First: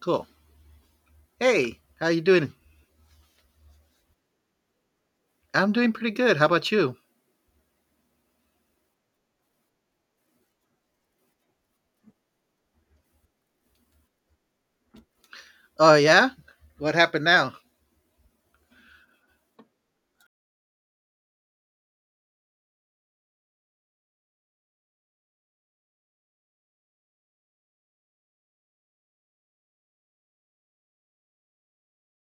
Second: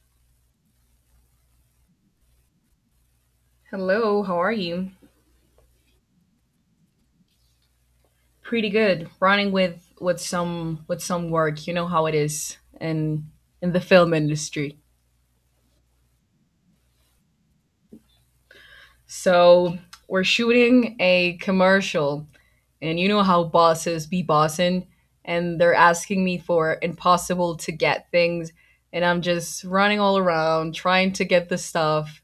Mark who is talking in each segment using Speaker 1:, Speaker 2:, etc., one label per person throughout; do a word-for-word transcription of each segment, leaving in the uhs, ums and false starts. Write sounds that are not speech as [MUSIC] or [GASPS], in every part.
Speaker 1: Cool. Hey, how you doing?
Speaker 2: Hello, how are you?
Speaker 1: I'm doing pretty good. How about you?
Speaker 2: Pretty good. Running with with some with some work. You know how it is in in the film industry.
Speaker 1: Oh yeah? What happened now?
Speaker 2: So we're shooting a commercial, and you know how bosses be bossing, and they're asking me for impossible to get things, and I'm just running all around trying to get the stuff.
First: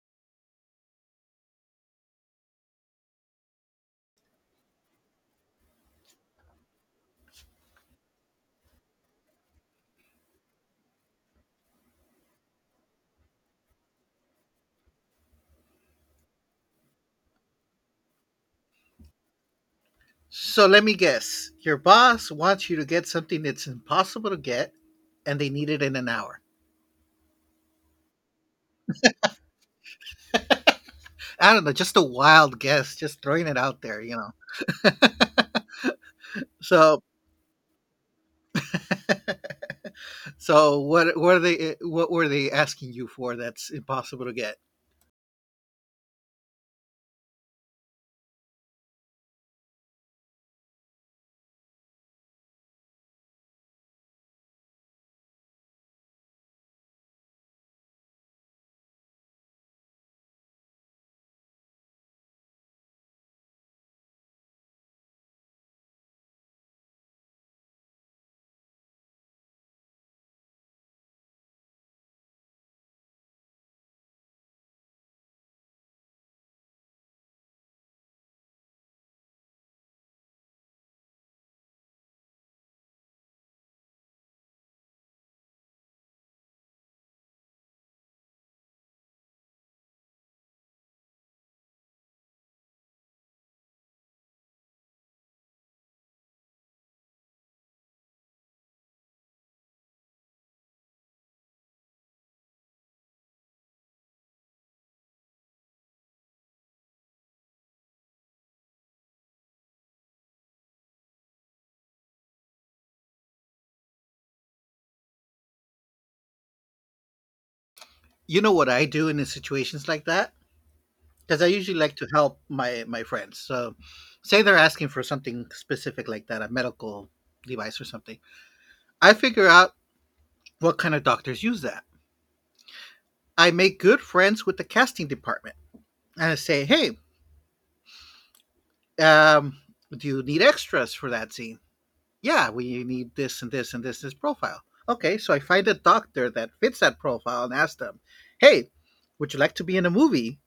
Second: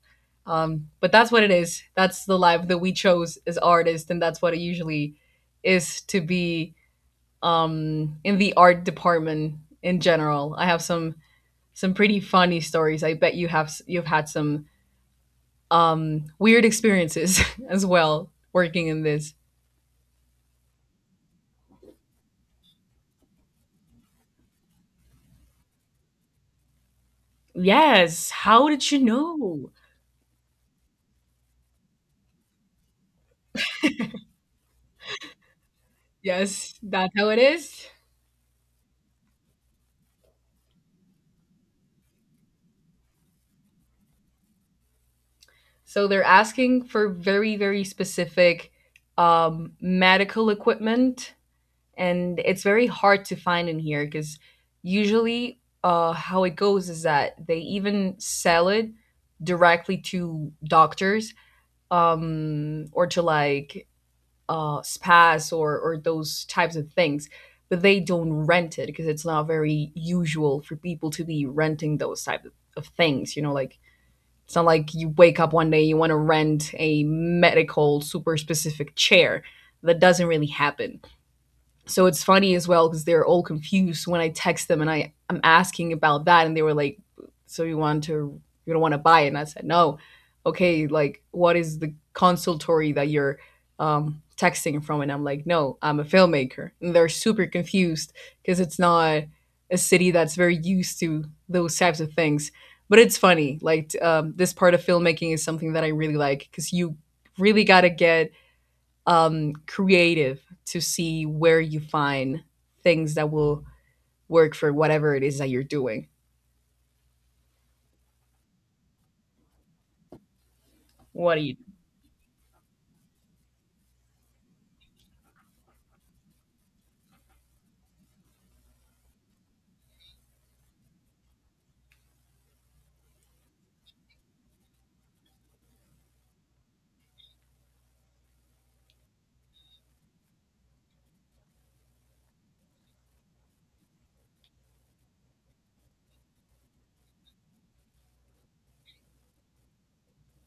Speaker 2: Um, but that's what it is. That's the life that we chose as artists, and that's what it usually is to be um, in the art department in general. I have some some pretty funny stories. I bet you have s- you've had some um, weird experiences [LAUGHS] as well working in this.
Speaker 1: So let me guess. Your boss wants you to get something that's impossible to get and they need it in an hour.
Speaker 2: Yes. How did you know?
Speaker 1: I don't know, just a wild guess, just throwing it out there, you know.
Speaker 2: Yes,
Speaker 1: So
Speaker 2: that's how it is.
Speaker 1: [LAUGHS] so what what are they what were they asking you for that's impossible to get?
Speaker 2: So they're asking for very very specific um, medical equipment and it's very hard to find in here because usually uh, how it goes is that they even sell it directly to doctors um, or to like uh, spas or or those types of things, but they don't rent it because it's not very usual for people to be renting those type of, of things. You know, like it's not like you wake up one day you want to rent a medical super specific chair. That doesn't really happen so it's funny as well because they're all confused when I text them and I I'm asking about that and they were like, "So you want to you don't want to buy it?" And I said, "No, okay. Like, what is the consultory that you're um, texting from?" And I'm like, "No, I'm a filmmaker," and they're super confused because it's not a city that's very used to those types of things. But it's funny. Like t- um, this part of filmmaking is something that I really like because you really got to get um, creative to see where you find things that will work for whatever it is that you're doing.
Speaker 1: You know what I do in the situations like that? Because I usually like to help my my friends. So, say they're asking for something specific like that, a medical device or something. I figure out what kind of doctors use that. I make good friends with the casting department and I say, "Hey, um, do you need extras for that scene? Yeah, we need this and this and this this profile. Okay, so I find a doctor that fits that profile and ask them, "Hey, would you like to be in a movie?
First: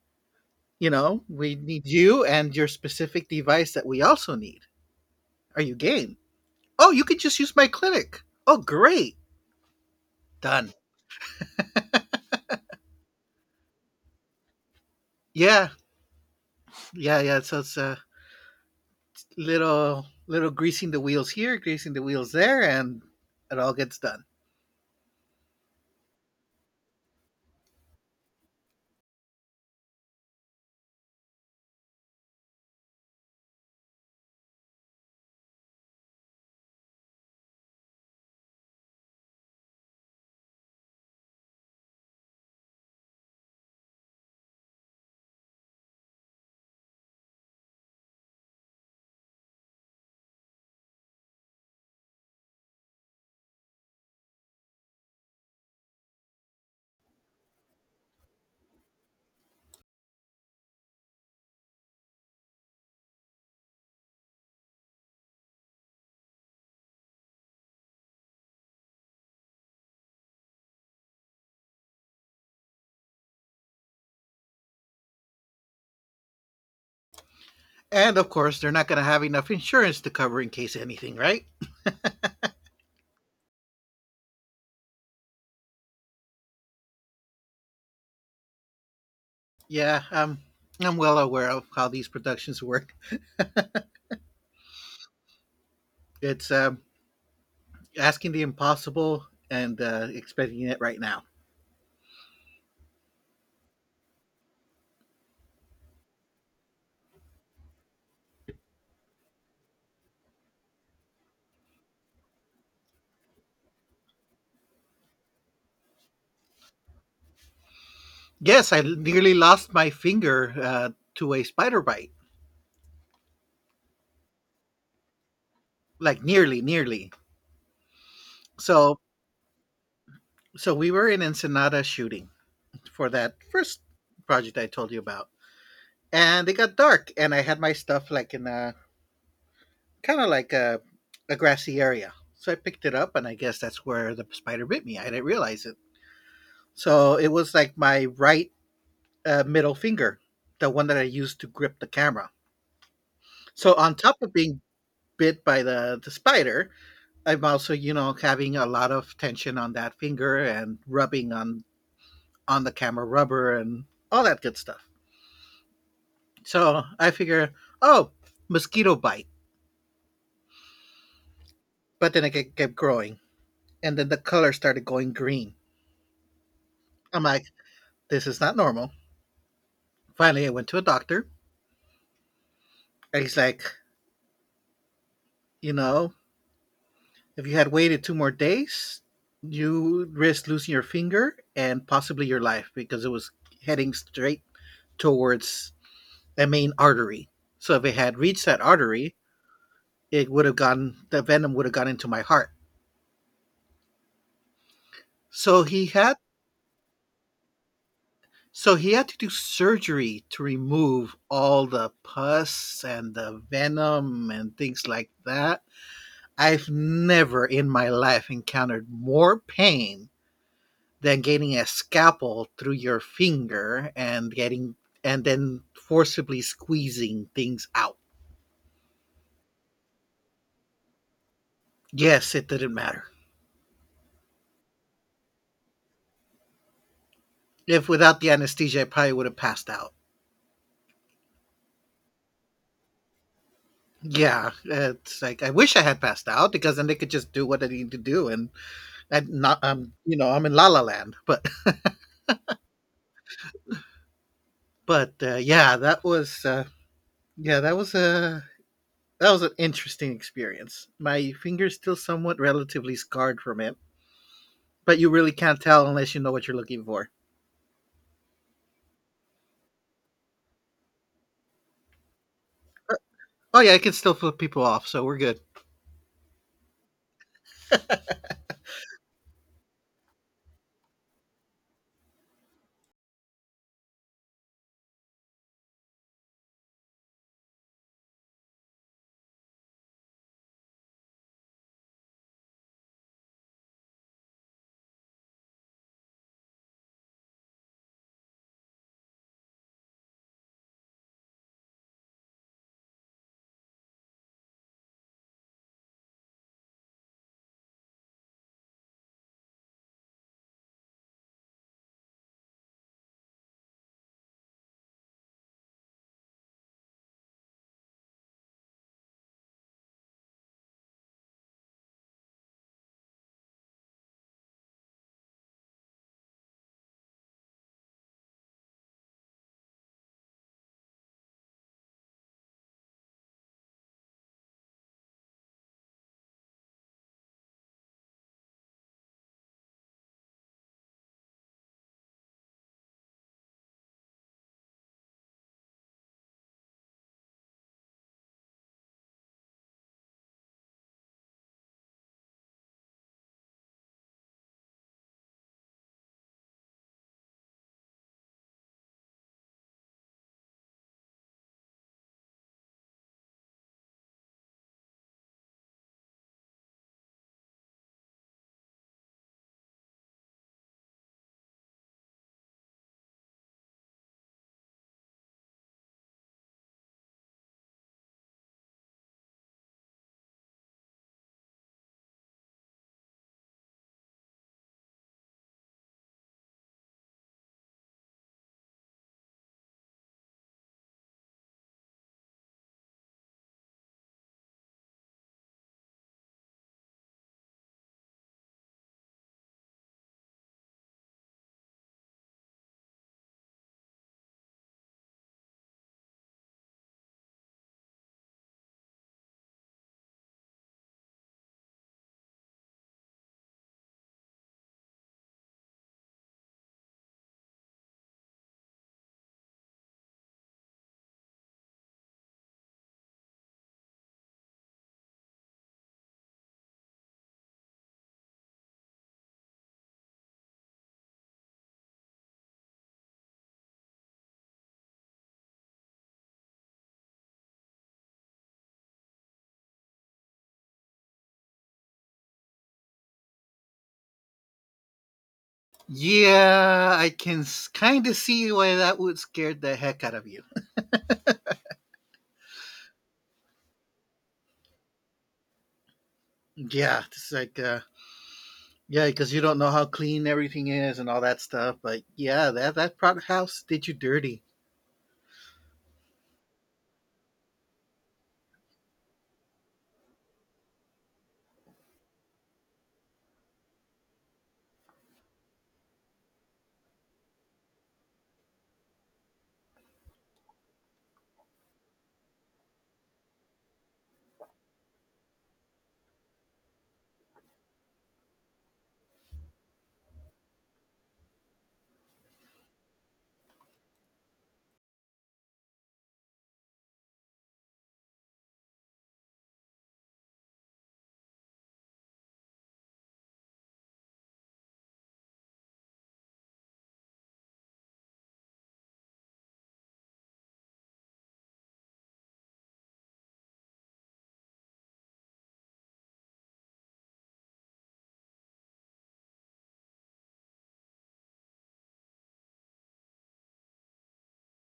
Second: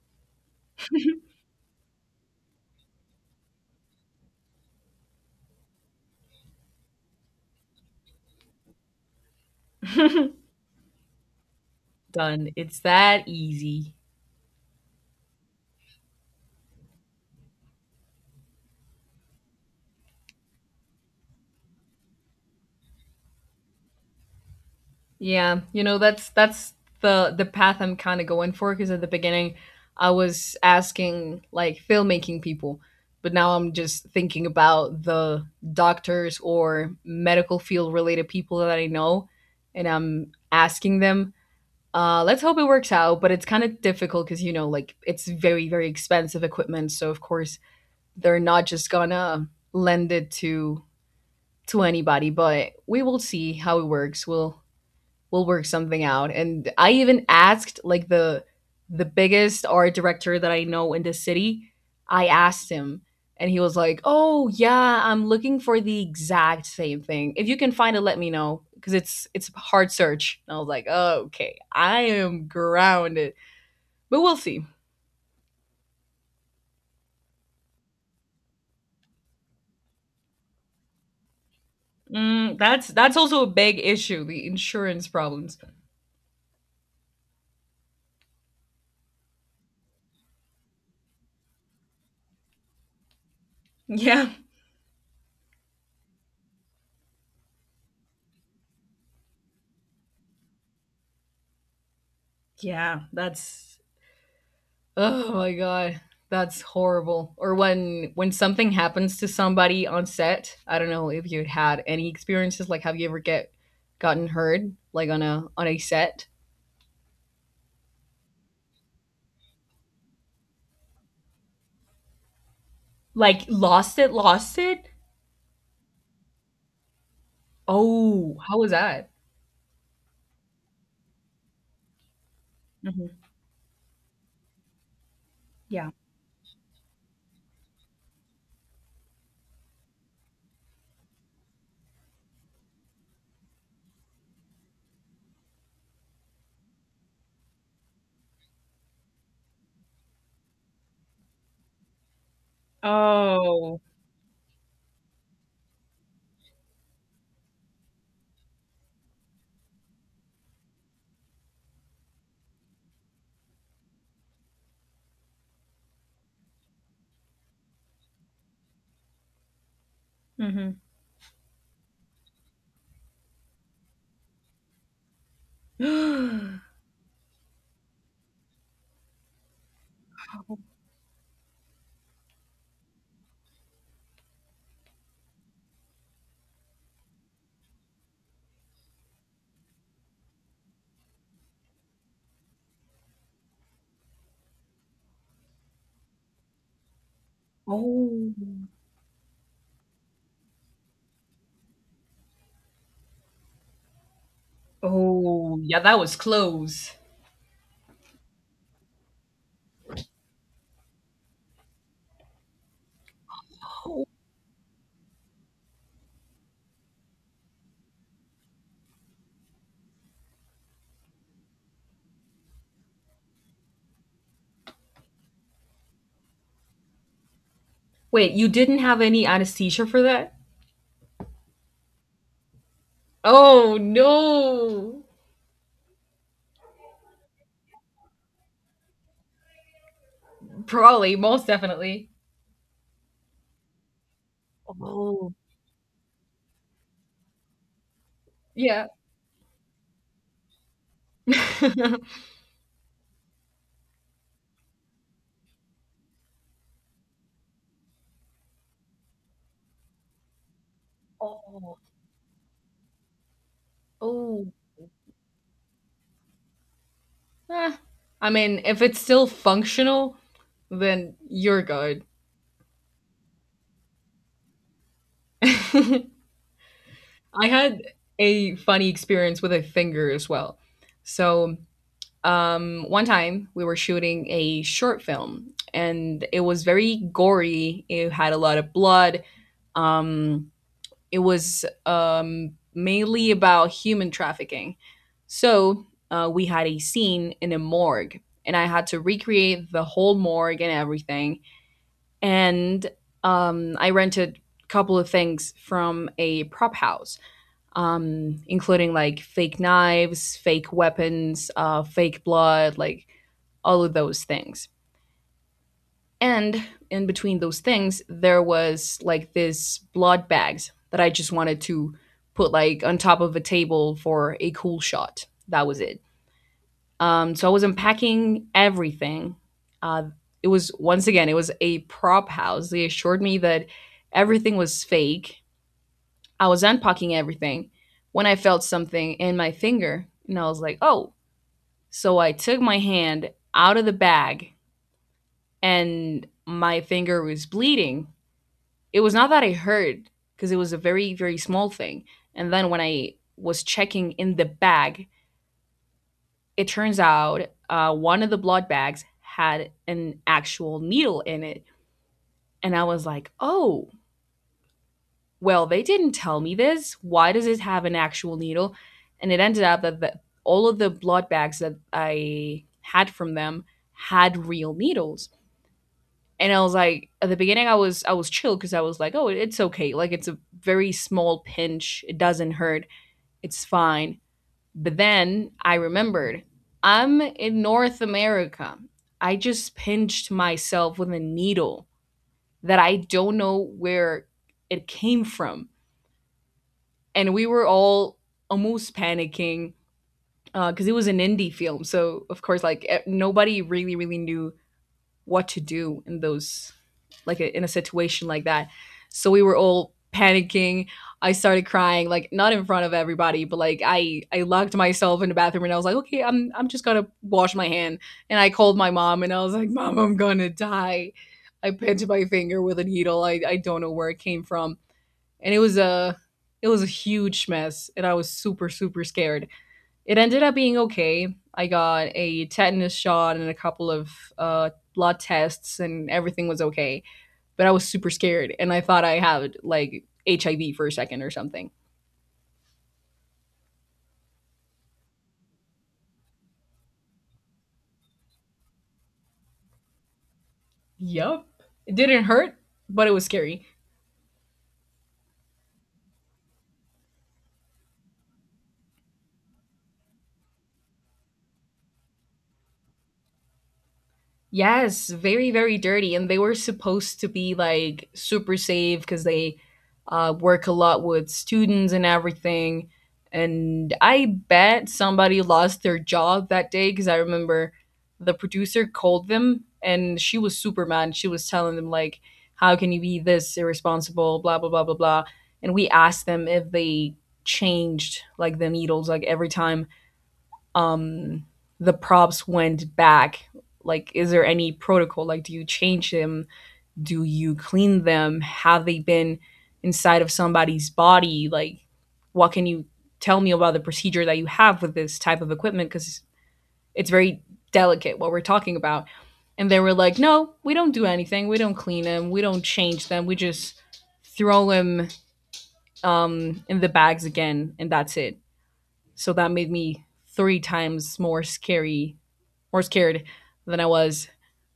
Speaker 1: You know, we need you and your specific device that we also need. Are you game?" Oh, you could just use my clinic. Oh, great. Done.
Speaker 2: Done. It's that easy.
Speaker 1: Yeah, yeah, yeah. So it's a little, little greasing the wheels here, greasing the wheels there, and it all gets done.
Speaker 2: Yeah, you know that's that's the the path I'm kind of going for because at the beginning I was asking like filmmaking people, but now I'm just thinking about the doctors or medical field related people that I know and I'm asking them. Uh, let's hope it works out, but it's kind of difficult because, you know, like it's very, very expensive equipment. So, of course, they're not just gonna lend it to to anybody, but we will see how it works. We'll we'll work something out. And I even asked like the the biggest art director that I know in the city. I asked him and he was like, "Oh, yeah, I'm looking for the exact same thing. If you can find it, let me know because it's it's a hard search." And I was like, "Okay, I am grounded." But we'll see.
Speaker 1: And of course, they're not going to have enough insurance to cover in case anything, right?
Speaker 2: Mm, that's that's also a big issue, the insurance problems.
Speaker 1: Yeah, um, I'm well aware of how these productions work.
Speaker 2: Yeah.
Speaker 1: It's um, asking the impossible and uh, expecting it right now.
Speaker 2: Yeah, that's Oh my god, that's horrible. Or when when something happens to somebody on set, I don't know if you had any experiences like have you ever get gotten hurt like on a on a set?
Speaker 1: Yes, I nearly lost my finger uh, to a spider bite.
Speaker 2: Like lost it, lost it.
Speaker 1: Like nearly, nearly.
Speaker 2: Oh, how was
Speaker 1: So,
Speaker 2: that?
Speaker 1: so we were in Ensenada shooting, for
Speaker 2: Hmm.
Speaker 1: that first project I told you about.
Speaker 2: Yeah.
Speaker 1: And it got dark, and I had my stuff like in a kind of like a, a grassy area. So I picked it up, and I guess that's where the spider bit me. I didn't realize it. So it was like my right uh, middle finger, the one that I used to grip the camera. So
Speaker 2: Oh.
Speaker 1: on top of being bit by the, the spider, I'm also, you know, having a lot of tension on that finger and rubbing on on the camera rubber and all that good stuff. So I figure, oh, mosquito bite.
Speaker 2: Hmm.
Speaker 1: But then it kept growing. And then the color started going green.
Speaker 2: [GASPS]
Speaker 1: I'm like, this is not normal. Finally, I went to a doctor. And he's like, you know, if you had waited two more days, you risk losing your finger and possibly your life because it was heading straight towards a main artery. So if it had
Speaker 2: Oh.
Speaker 1: reached that artery, it would have gone, the venom would have gone into my heart.
Speaker 2: Oh,
Speaker 1: So
Speaker 2: yeah,
Speaker 1: he
Speaker 2: that was
Speaker 1: had
Speaker 2: close.
Speaker 1: So he had to do surgery to remove all the pus and the
Speaker 2: Oh,
Speaker 1: venom and things like that. I've never in my life encountered more pain than getting a scalpel through your finger and getting and then forcibly squeezing things out.
Speaker 2: wait, you didn't have any anesthesia for that?
Speaker 1: Yes, it didn't matter.
Speaker 2: Oh no.
Speaker 1: If without the anesthesia, I probably would have passed out.
Speaker 2: Probably, most definitely.
Speaker 1: Yeah, it's
Speaker 2: Oh.
Speaker 1: like I wish I had passed out because then they could just do what they need to do, and
Speaker 2: Yeah.
Speaker 1: I not, um, you know, I'm in La La Land. But
Speaker 2: [LAUGHS]
Speaker 1: But uh, yeah, that was uh, yeah, that was a that was an interesting experience. My finger's
Speaker 2: Oh.
Speaker 1: still somewhat relatively scarred from it,
Speaker 2: Oh.
Speaker 1: but you really can't tell unless you know what you're looking for.
Speaker 2: Eh, I mean, if it's still functional, then you're good.
Speaker 1: Oh yeah, I can still flip people off, so we're good.
Speaker 2: [LAUGHS] I had a funny experience with a finger as well. So, um, one time we were shooting a short film and it was very gory. It had a lot of blood. Um, it was um, mainly about human trafficking. So uh, we had a scene in a morgue, and I had to recreate the whole morgue and everything. And um, I rented a couple of things from a prop house, um, including like fake knives, fake weapons, uh, fake blood, like all of those things. And in between those things, there was like this blood bags that I just wanted to put like on top of a table for a cool shot. That was it. Um, so I was unpacking everything. Uh, it was once again, it was a prop house. They assured me that everything was fake. I was unpacking everything when I felt something in my finger, and I was like, "Oh!" So I took my hand out of the bag, and my finger was bleeding. It was not that I heard because it was a very, very small thing. And then when I was checking in the bag, it turns out uh, one of the blood bags had an actual needle in it. And I was like, oh, well, they didn't tell me this. Why does it have an actual needle? And it ended up that the, all of the blood bags that I had from them had real needles. And I was like, at the beginning, I was I was chill because I was like, oh, it's okay. Like it's a very small pinch. It doesn't hurt. It's fine. But then I remembered I'm in North America. I just pinched myself with a needle that I don't know where it came from, and we were all almost panicking because uh, it was an indie film. So of course, like e- nobody really really knew what to do in those like a, in a situation like that. So we were all panicking. I started crying, like not in front of everybody, but like I I locked myself in the bathroom and I was like, okay, I'm I'm just gonna wash my hand. And I called my mom and I was like, Mom, I'm gonna die. I pinched my finger with a needle. I, I don't know where it came from. And it was a it was a huge mess and I was super, super scared. It ended up being okay. I got a tetanus shot and a couple of uh, blood tests, and everything was okay. But I was super scared, and I thought I had like H I V for a second or something.
Speaker 1: Yeah, I can kind of see why that would scare the heck out of you.
Speaker 2: Yup. It didn't hurt, but it was scary.
Speaker 1: Yeah, it's like uh, yeah, because you don't know how clean everything is and all that stuff. But yeah, that that prod house did you dirty.
Speaker 2: Yes, very, very dirty. And they were supposed to be like super safe because they uh, work a lot with students and everything. And I bet somebody lost their job that day because I remember the producer called them and she was super mad. She was telling them, like, how can you be this irresponsible, blah, blah, blah, blah, blah. And we asked them if they changed like the needles like every time um the props went back, like is there any protocol, like do you change them, do you clean them, have they been inside of somebody's body, like what can you tell me about the procedure that you have with this type of equipment because it's very delicate what we're talking about. And they were like, no we don't do anything, we don't clean them, we don't change them, we just throw them um, in the bags again and that's it. So that made me three times more scary, more scared than I was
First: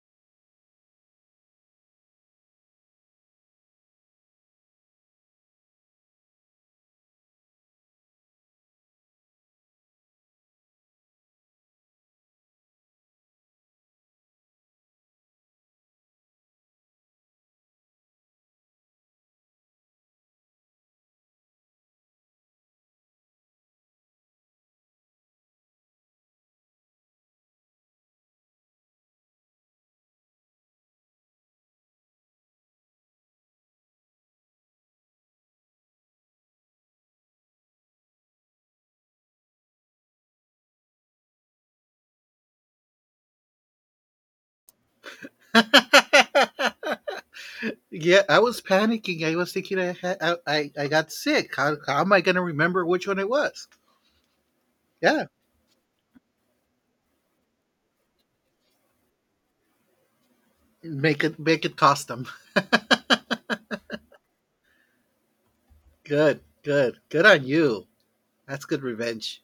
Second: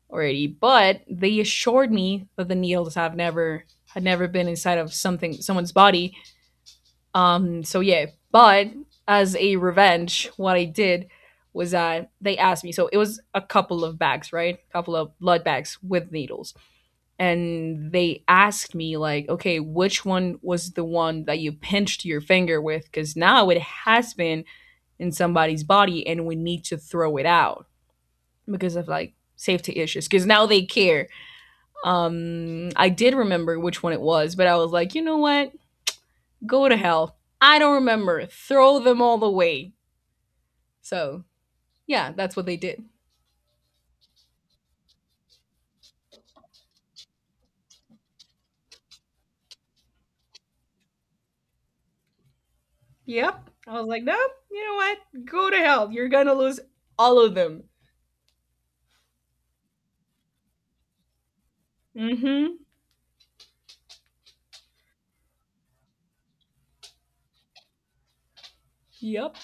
Speaker 2: already. But they assured me that the needles have never had never been inside of something someone's body. Um, so yeah. But as a revenge, what I did was that they asked me. So it was a couple of bags, right? A couple of blood bags with needles. And they asked me, like, okay, which one was the one that you pinched your finger with? Because now it has been in somebody's body and we need to throw it out because of like safety issues because now they care. Um, I did remember which one it was, but I was like, you know what? Go to hell. I don't remember. Throw them all away. So yeah, that's what they did.
Speaker 1: [LAUGHS] Yeah, I was panicking. I was thinking I had, I, I, I got sick. How, how am I going to remember which one it
Speaker 2: Yep.
Speaker 1: was?
Speaker 2: I was like, no, you know what?
Speaker 1: Yeah,
Speaker 2: Go to hell. You're gonna lose All of them.
Speaker 1: make it make it custom.
Speaker 2: Mm-hmm.
Speaker 1: [LAUGHS] Good, good, good on you. That's good
Speaker 2: Yep.
Speaker 1: revenge.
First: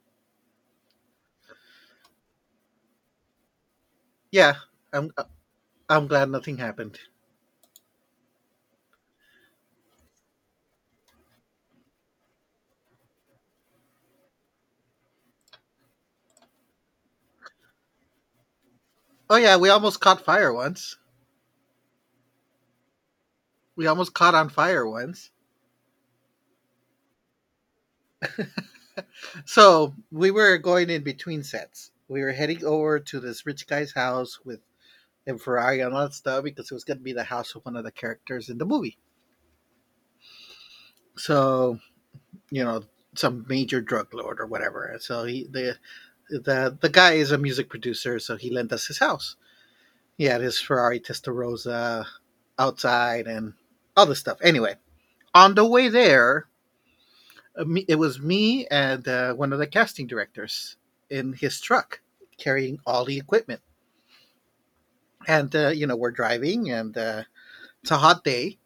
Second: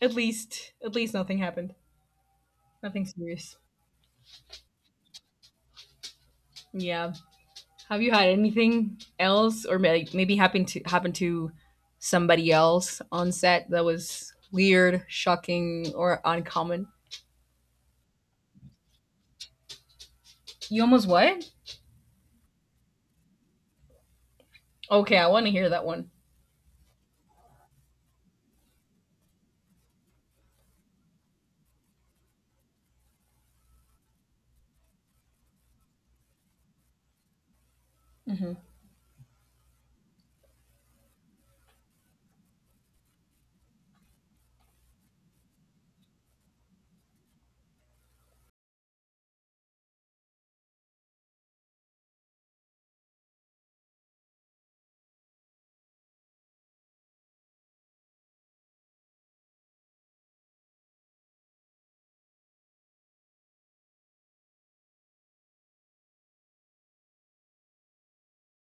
Speaker 2: At least, at least nothing happened. Nothing serious.
Speaker 1: Yeah, I'm I'm glad nothing happened.
Speaker 2: Yeah. Have you had anything else, or may- like, maybe happened to happen to somebody else on set that was weird, shocking, or uncommon?
Speaker 1: Oh yeah, we almost caught fire
Speaker 2: You
Speaker 1: once.
Speaker 2: almost what?
Speaker 1: We almost caught on fire
Speaker 2: Okay, I
Speaker 1: once.
Speaker 2: want to hear that one.
Speaker 1: So we were going in between sets. We were heading over to this rich guy's house with and Ferrari and all that stuff because it was going to be the house of one of the characters
Speaker 2: Mm-hmm.
Speaker 1: in the movie. So, you know some major drug lord or whatever. So he the the the guy is a music producer, so he lent us his house. He had his Ferrari Testarossa outside and all this stuff. Anyway, on the way there, uh, it was me and uh, one of the casting directors in his truck carrying all the equipment. And uh, you know we're driving, and uh, it's a hot day,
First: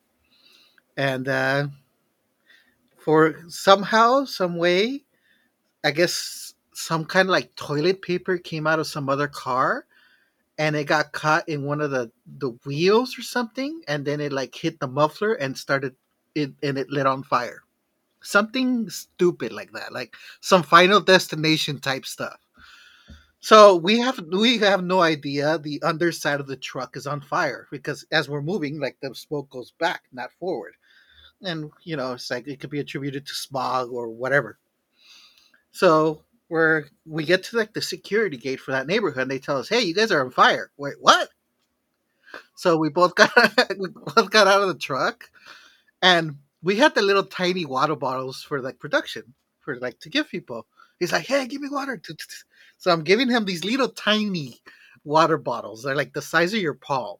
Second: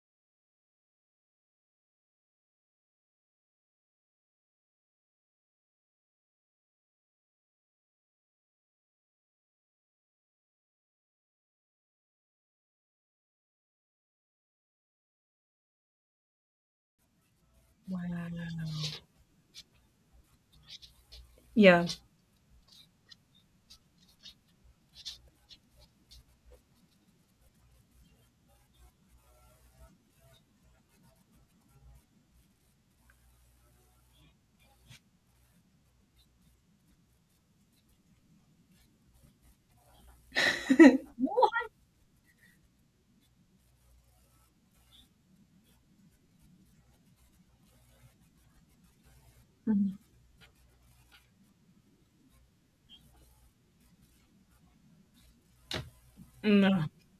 Speaker 1: and uh, for somehow, some way, I guess some kind of like toilet paper came out of some other car, and it got caught in one of the the wheels or something, and then it like hit the muffler and started it, and it lit on fire. Something stupid like that, like some Final Destination
Speaker 2: Yeah.
Speaker 1: type stuff. So we have we have no idea the underside of the truck is on fire because, as we're moving, like, the smoke goes back, not forward. And you know it's like it could be attributed to smog or whatever. So we're we get to like the security gate for that neighborhood, and they tell us, "Hey, you guys are on fire." Wait,
Speaker 2: [LAUGHS]
Speaker 1: what?
Speaker 2: What?
Speaker 1: So we both got [LAUGHS] we both got out of the truck, and we had the little tiny water bottles for like production, for like to give people. He's like, "Hey, give me water." [LAUGHS] So I'm giving him these little tiny water bottles. They're like the size of your
Speaker 2: No.
Speaker 1: palm.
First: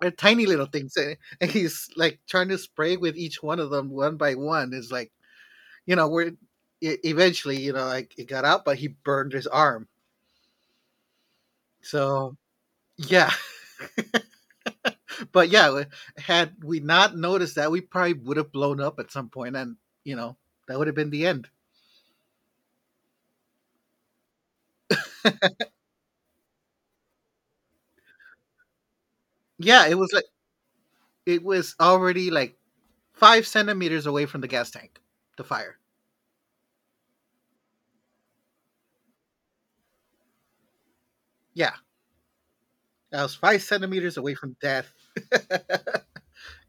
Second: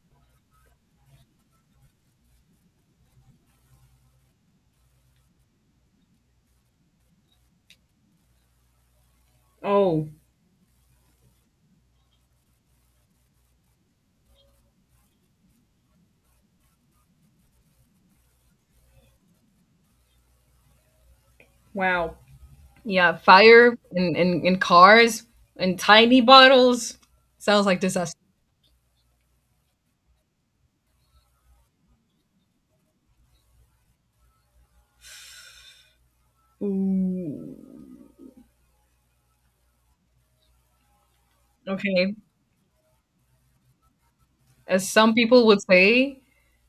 Speaker 1: They're tiny little things, and [LAUGHS] and he's like trying to spray with each one of them one by one. It's like you know we're e- eventually you know like it got out, but he burned his arm.
Speaker 2: Oh,
Speaker 1: So yeah. But yeah, like, had we not noticed that, we probably would have blown up at some point, and you know that would have been the end.
Speaker 2: wow. Yeah, fire in, in, in cars and tiny bottles. Sounds like disaster.
Speaker 1: Yeah, it was like it was already like five centimeters away from the gas tank, the fire.
Speaker 2: Ooh.
Speaker 1: Yeah,
Speaker 2: Okay.
Speaker 1: I was five centimeters away from
Speaker 2: As
Speaker 1: death.
Speaker 2: some people would
Speaker 1: [LAUGHS]
Speaker 2: say,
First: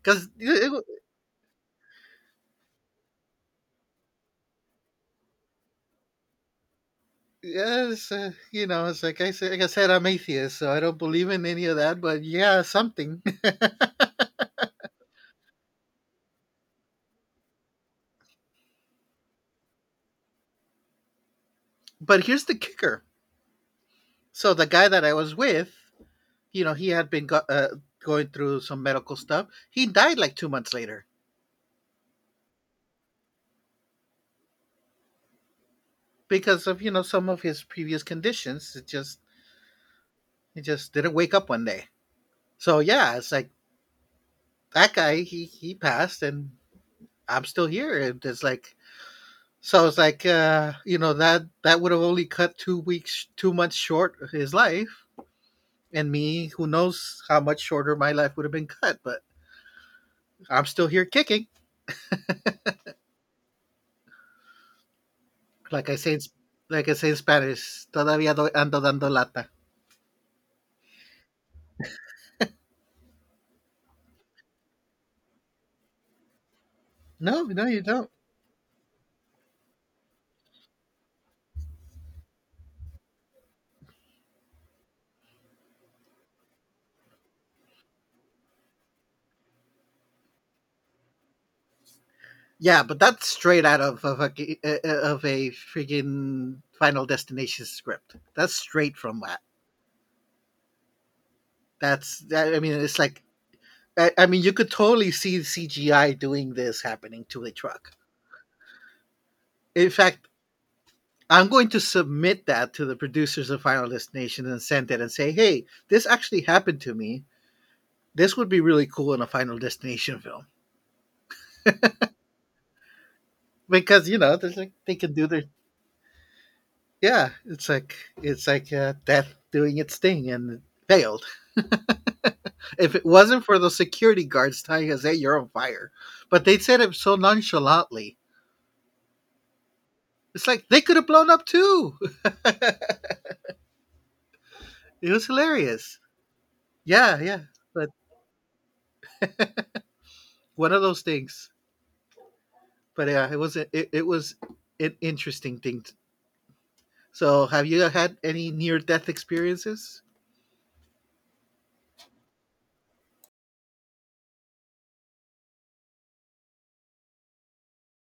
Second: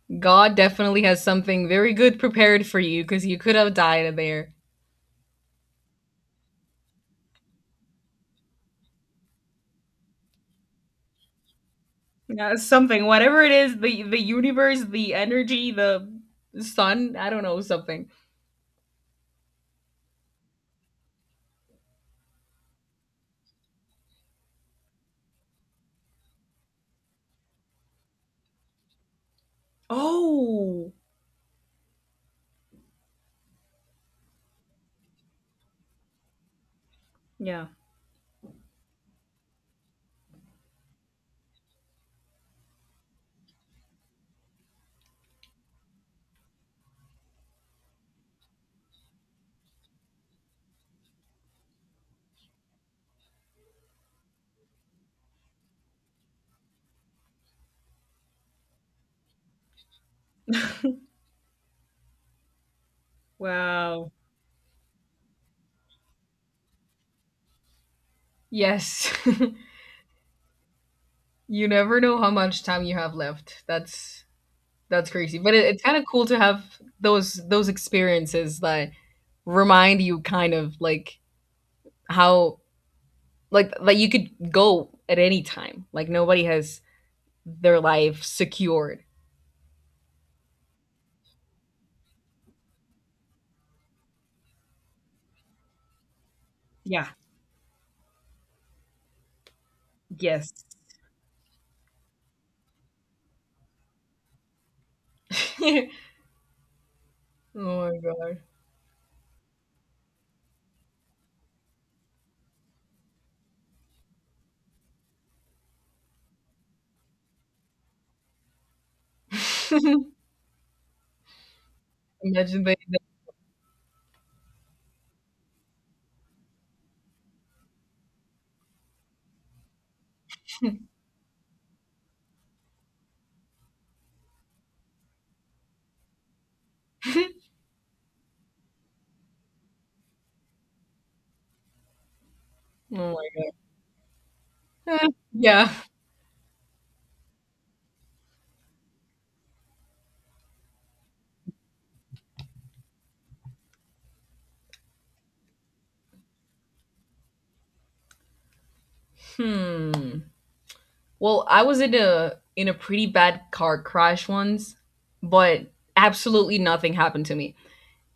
Speaker 1: Because
Speaker 2: God definitely has something very good prepared for you because you could have died there.
Speaker 1: yes, uh, you know, it's like I said, like I said, I'm atheist, so I don't believe in any of that. But
Speaker 2: Yeah,
Speaker 1: yeah,
Speaker 2: something,
Speaker 1: something.
Speaker 2: whatever it is, the the universe, the energy, the sun, I don't know, something.
Speaker 1: [LAUGHS] But here's the kicker: so the guy that I was with, you know, he had been go- uh, going through some medical stuff. He died like two months
Speaker 2: Oh,
Speaker 1: later because of you know some of his
Speaker 2: yeah.
Speaker 1: previous conditions. It just he just didn't wake up one day. So yeah, it's like that guy. He he passed, and I'm still here. And it's like so. It's like uh, you know that that would have only cut two weeks, two months short of his life. And me, who knows how much shorter my life would have been cut, but I'm still here kicking.
Speaker 2: Wow.
Speaker 1: Like I say, in, like I say in Spanish, todavía doy- ando dando
Speaker 2: Yes.
Speaker 1: lata.
Speaker 2: [LAUGHS] You never know how much time you have left. That's that's crazy. But it, it's kind of cool to have those
Speaker 1: No, no,
Speaker 2: those
Speaker 1: you don't.
Speaker 2: experiences that remind you kind of like how like like you could go at any time. Like nobody has their life secured.
Speaker 1: Yeah, but that's straight out of of a uh, uh, of a freaking Final
Speaker 2: Yeah.
Speaker 1: Destination script. That's straight from that.
Speaker 2: Yes.
Speaker 1: That's that, I mean, it's like I, I mean, you could totally see
Speaker 2: [LAUGHS] Oh
Speaker 1: C G I doing this happening to a truck.
Speaker 2: my god.
Speaker 1: In fact, I'm going to submit that to the producers of Final Destination and send it and say, "Hey, this actually happened to me. This would be really cool in a Final
Speaker 2: [LAUGHS]
Speaker 1: Destination film
Speaker 2: Imagine they they
Speaker 1: because you know, there's like they can do their. Yeah, it's like it's like uh, death doing its thing and it failed. [LAUGHS] If it wasn't for those security guards telling us, "Hey, you're on fire," but they said it so
Speaker 2: [LAUGHS]
Speaker 1: nonchalantly. It's like they could have blown up too. [LAUGHS]
Speaker 2: Oh
Speaker 1: It
Speaker 2: my god. Uh,
Speaker 1: was
Speaker 2: yeah.
Speaker 1: hilarious. Yeah, yeah, but one of those things. But yeah, it was a, it, it was an interesting thing. t- So, have you had any near death experiences?
Speaker 2: Hmm. Well, I was in a in a pretty bad car crash once, but absolutely nothing happened to me.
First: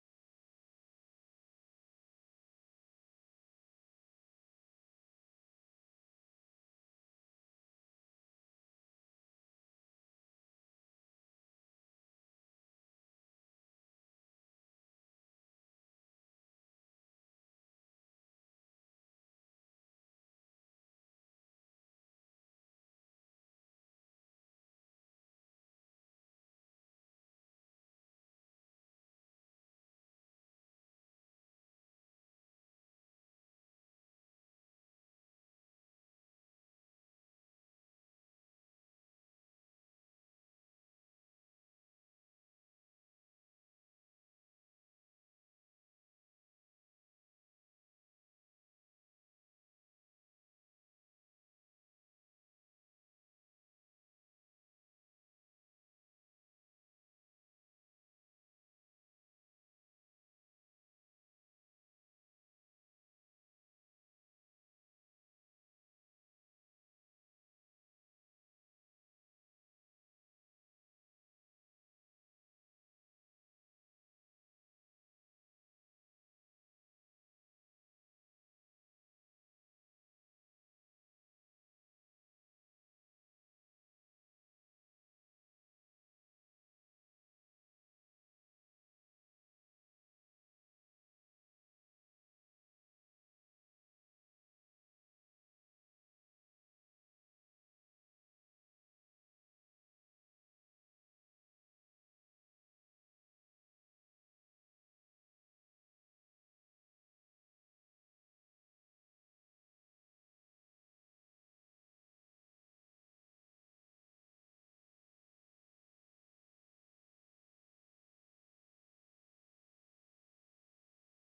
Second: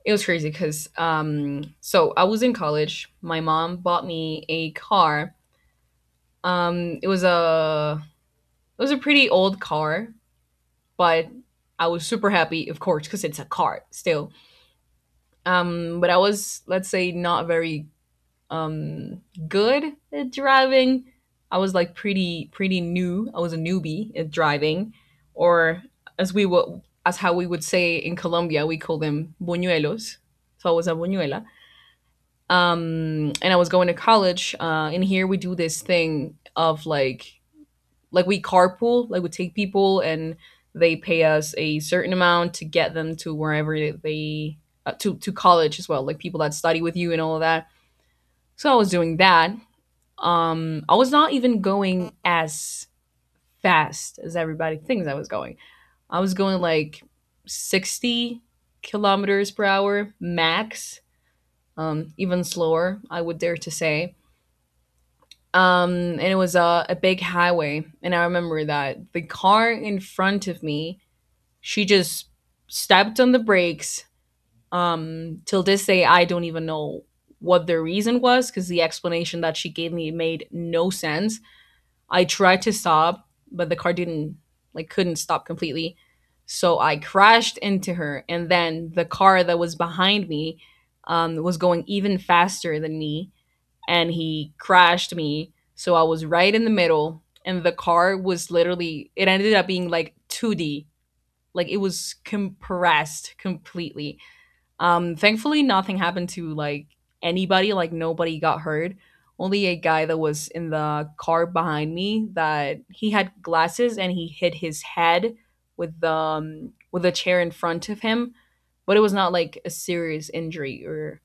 Speaker 2: It was crazy because um so I was in college. My mom bought me a car. Um it was a it was a pretty old car, but I was super happy, of course, because it's a car still. Um, but I was, let's say, not very um good at driving. I was like pretty pretty new. I was a newbie at driving, or as we would as how we would say in Colombia, we call them buñuelos. So I was a buñuela. Um, and I was going to college. Uh, and here we do this thing of like like we carpool, like we take people and they pay us a certain amount to get them to wherever they uh, to to college as well, like people that study with you and all of that. So I was doing that, um, I was not even going as fast as everybody thinks I was going. I was going like sixty kilometers per hour max, um, even slower, I would dare to say. Um, and it was a, a big highway. And I remember that the car in front of me, she just stepped on the brakes. Um, till this day, I don't even know what the reason was because the explanation that she gave me made no sense. I tried to sob, but the car didn't like couldn't stop completely. So I crashed into her, and then the car that was behind me um, was going even faster than me, and he crashed me. So I was right in the middle, and the car was literally it ended up being like two D, like it was compressed completely. Um, thankfully, nothing happened to like anybody. Like nobody got hurt. Only a guy that was in the car behind me that he had glasses and he hit his head with the um, with a chair in front of him, but it was not like a serious injury or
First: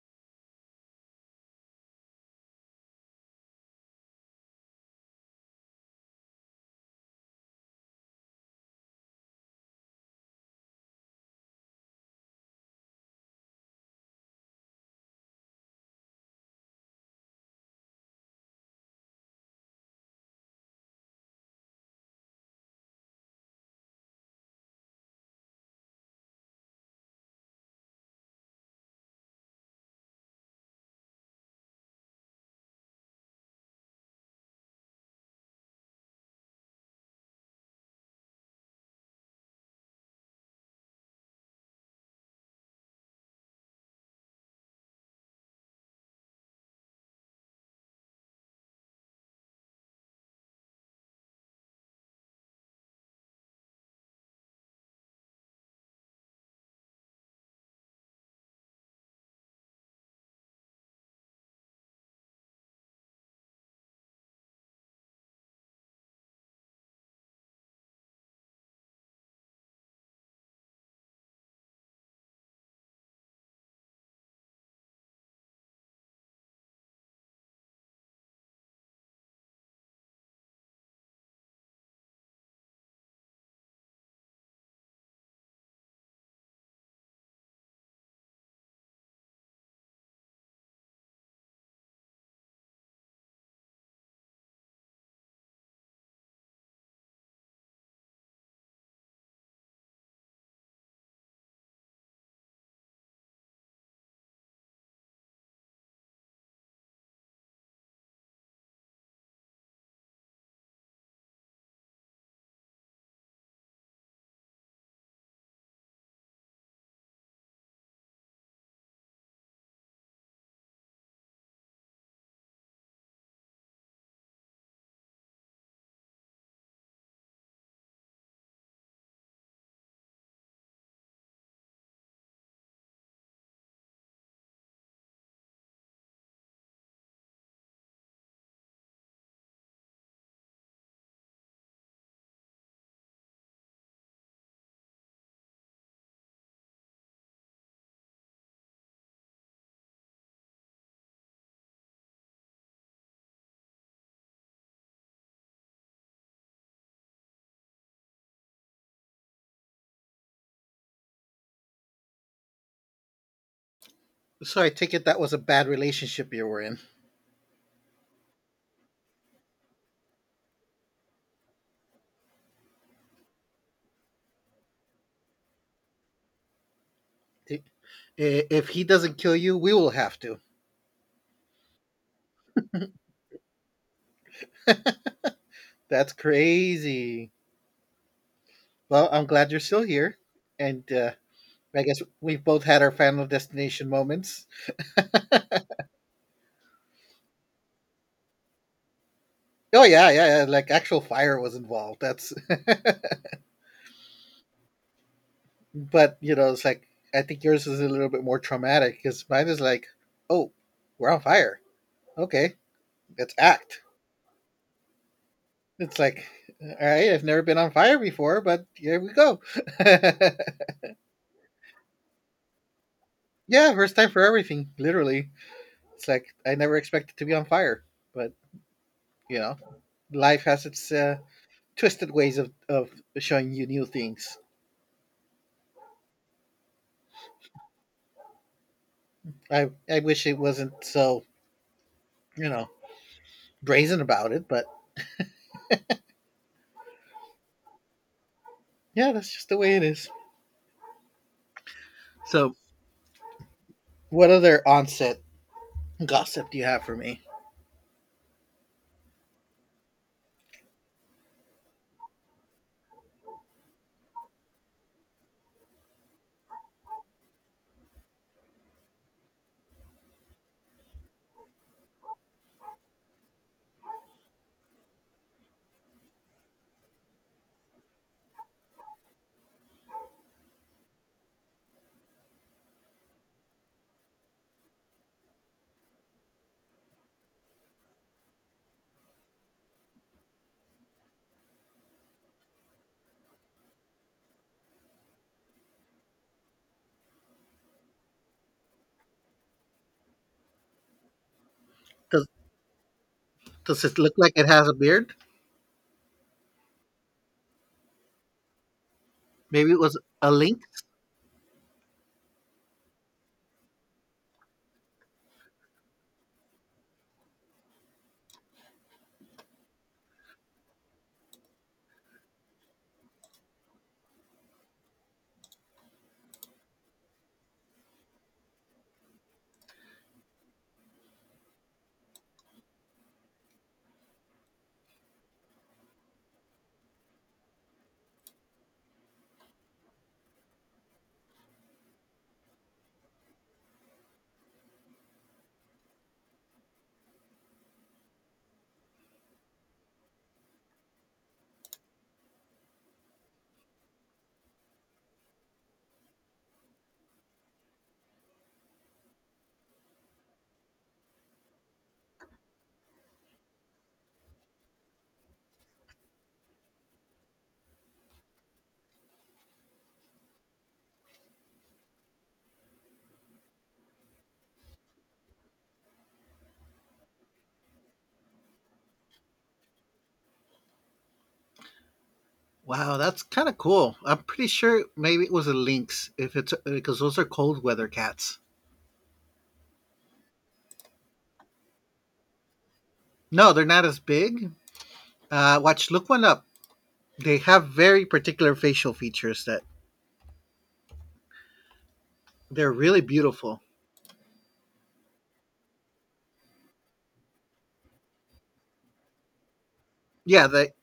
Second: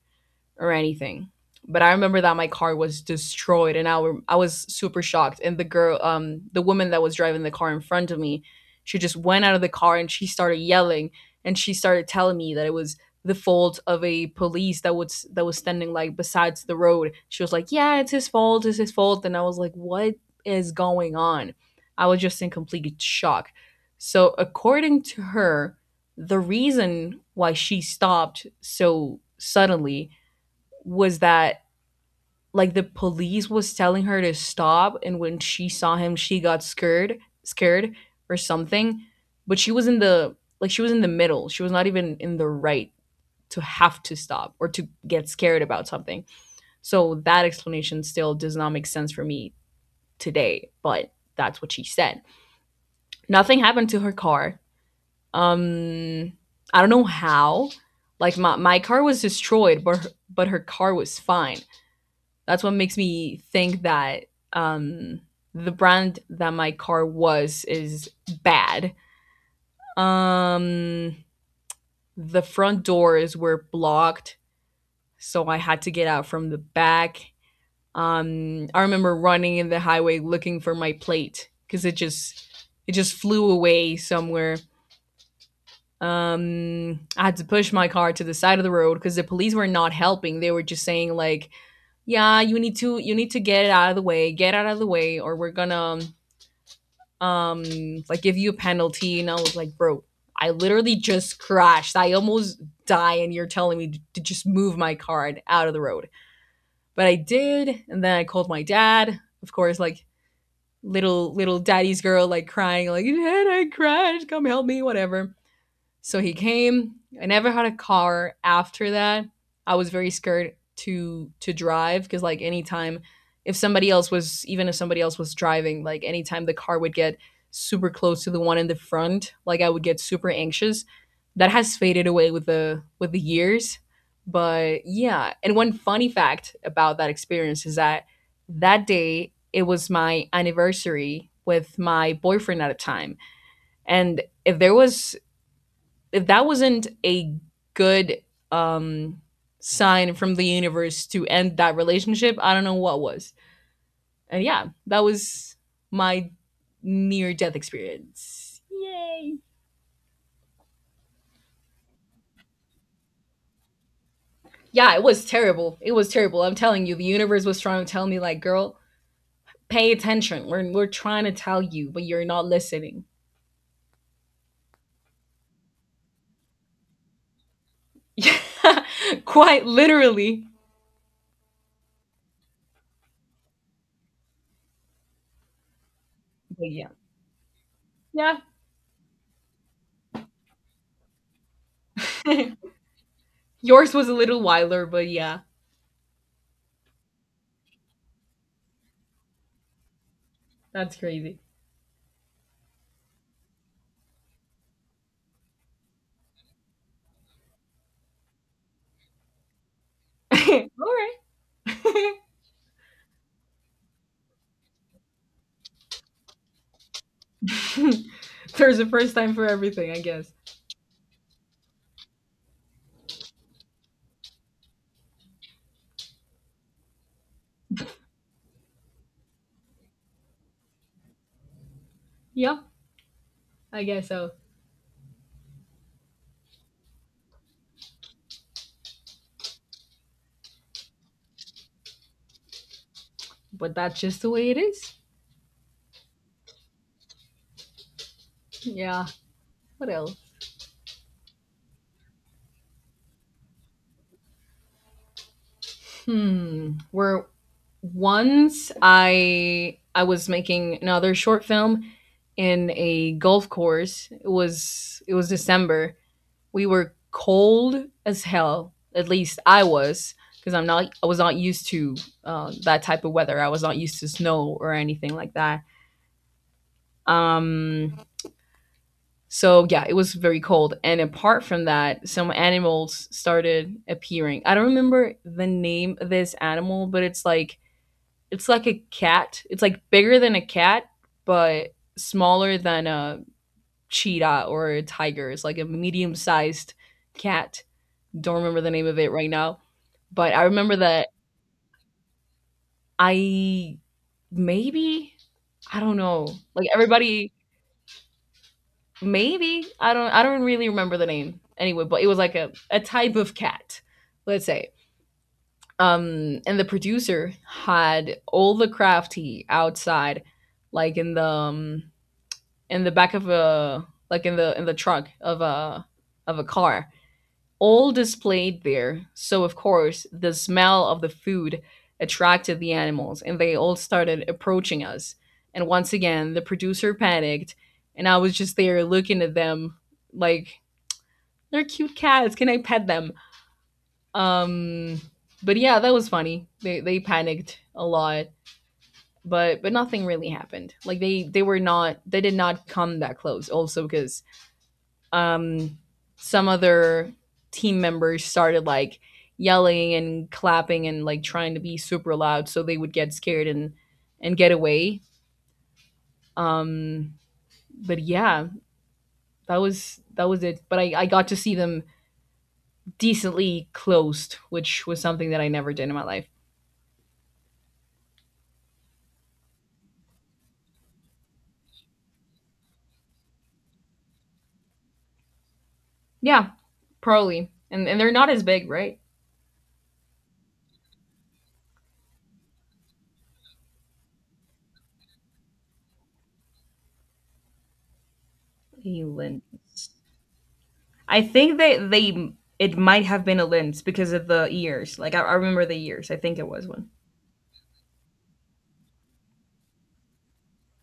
Speaker 2: or anything. But I remember that my car was destroyed, and I, were, I was super shocked. And the girl, um, the woman that was driving the car in front of me, she just went out of the car and she started yelling, and she started telling me that it was the fault of a police that was that was standing like besides the road. She was like, "Yeah, it's his fault. It's his fault." And I was like, "What is going on?" I was just in complete shock. So, according to her, the reason why she stopped so suddenly was that like the police was telling her to stop, and when she saw him she got scared scared or something, but she was in the like she was in the middle. She was not even in the right to have to stop or to get scared about something. So that explanation still does not make sense for me today, but that's what she said. Nothing happened to her car. um I don't know how. Like my, my car was destroyed, but her, but her car was fine. That's what makes me think that um, the brand that my car was is bad. Um, the front doors were blocked, so I had to get out from the back. Um, I remember running in the highway looking for my plate because it just it just flew away somewhere. Um, I had to push my car to the side of the road because the police were not helping. They were just saying like, "Yeah, you need to you need to get it out of the way, get out of the way, or we're gonna um like give you a penalty." And I was like, "Bro, I literally just crashed. I almost die and you're telling me to just move my car out of the road?" But I did. And then I called my dad, of course, like little little daddy's girl, like crying, like, "Dad, I crashed. Come help me," whatever. So he came. I never had a car after that. I was very scared to to drive because like anytime if somebody else was even if somebody else was driving, like anytime the car would get super close to the one in the front, like I would get super anxious. That has faded away with the with the years. But yeah, and one funny fact about that experience is that that day it was my anniversary with my boyfriend at the time. And if there was if that wasn't a good um sign from the universe to end that relationship, I don't know what was. And yeah, that was my near death experience. Yay.
Speaker 1: So, I
Speaker 2: Yeah,
Speaker 1: take
Speaker 2: it
Speaker 1: it that
Speaker 2: was
Speaker 1: was a bad
Speaker 2: terrible. It was
Speaker 1: relationship
Speaker 2: terrible.
Speaker 1: you
Speaker 2: I'm
Speaker 1: were in.
Speaker 2: telling you, the universe was trying to tell me, like, "Girl, pay attention. We're we're trying to tell you, but you're not listening."
Speaker 1: I- If he doesn't
Speaker 2: [LAUGHS]
Speaker 1: kill you,
Speaker 2: Quite
Speaker 1: we will have to.
Speaker 2: literally.
Speaker 1: That's
Speaker 2: But yeah.
Speaker 1: crazy.
Speaker 2: Yeah.
Speaker 1: Well, I'm glad you're still here, and uh, I guess we've both
Speaker 2: [LAUGHS]
Speaker 1: had our Final Destination
Speaker 2: Yours was a little
Speaker 1: moments.
Speaker 2: wilder, but yeah,
Speaker 1: Oh yeah, yeah, yeah. Like
Speaker 2: that's
Speaker 1: actual fire
Speaker 2: crazy.
Speaker 1: was involved. That's, [LAUGHS] but you know, it's like I think yours is a little bit more traumatic because mine is like,
Speaker 2: [LAUGHS]
Speaker 1: oh,
Speaker 2: All
Speaker 1: we're on
Speaker 2: right.
Speaker 1: fire.
Speaker 2: [LAUGHS]
Speaker 1: Okay, let's act. It's like, all right, I've never been on
Speaker 2: [LAUGHS]
Speaker 1: fire before, but
Speaker 2: There's a
Speaker 1: here we
Speaker 2: first time
Speaker 1: go.
Speaker 2: for
Speaker 1: [LAUGHS]
Speaker 2: everything, I guess.
Speaker 1: Yeah, first time for everything. Literally, it's like I never expected to be on fire, but you know, life has its. Uh, twisted ways of,
Speaker 2: Yeah,
Speaker 1: of showing you
Speaker 2: I
Speaker 1: new
Speaker 2: guess so.
Speaker 1: things. I I wish it wasn't so you know
Speaker 2: But that's
Speaker 1: brazen
Speaker 2: just the
Speaker 1: about it,
Speaker 2: way it
Speaker 1: but
Speaker 2: is. Yeah.
Speaker 1: yeah, that's just the way it
Speaker 2: What
Speaker 1: is.
Speaker 2: else?
Speaker 1: So, what other onset gossip do you
Speaker 2: Hmm.
Speaker 1: have for me?
Speaker 2: Where once I I was making another short film in a golf course. It was it was December. We were cold as hell. At least I was because I'm not I was not used to uh, that type of weather. I was not used to snow or anything like that. Um, So yeah, it was very cold. And apart from that, some animals started appearing. I don't remember the name of this animal, but it's like it's like a cat. It's like bigger than a cat, but smaller than a cheetah or a tiger. It's like a medium-sized cat. Don't remember the name of it right now, but I remember that
Speaker 1: Does
Speaker 2: I
Speaker 1: does it look like it has a beard?
Speaker 2: maybe I don't know. Like everybody maybe
Speaker 1: Maybe it
Speaker 2: I
Speaker 1: was
Speaker 2: don't I
Speaker 1: a
Speaker 2: don't
Speaker 1: lynx.
Speaker 2: really remember the name anyway, but it was like a, a type of cat, let's say. Um, and the producer had all the crafty outside, like in the um, in the back of a like in the in the trunk of a of a car, all displayed there. So of course the smell of the food attracted the animals, and they all started approaching us. And once again, the producer panicked, and I was just there looking at them like, "They're cute cats. Can I pet them?" Um, but yeah, that was funny. They they panicked a lot, but but nothing really happened. Like they they were not they did not come that close. Also because um some other team members started like yelling and clapping and like trying to be super loud so they would get scared and and get away. um but yeah, that was that was it, but i i got to see them decently closed, which was something that I never did in my life.
Speaker 1: Wow, that's kind of cool. I'm pretty sure maybe it was a lynx if
Speaker 2: Yeah,
Speaker 1: it's because those are
Speaker 2: probably.
Speaker 1: cold weather
Speaker 2: And and they're not
Speaker 1: cats.
Speaker 2: as big, right?
Speaker 1: No, they're not as big. Uh, watch, look one up. They have very particular facial
Speaker 2: A
Speaker 1: features that
Speaker 2: lens. I think they they
Speaker 1: they're
Speaker 2: it
Speaker 1: really
Speaker 2: might have been a
Speaker 1: beautiful.
Speaker 2: lens because of the ears. Like I, I remember the ears. I think it was one.
Speaker 1: Yeah, that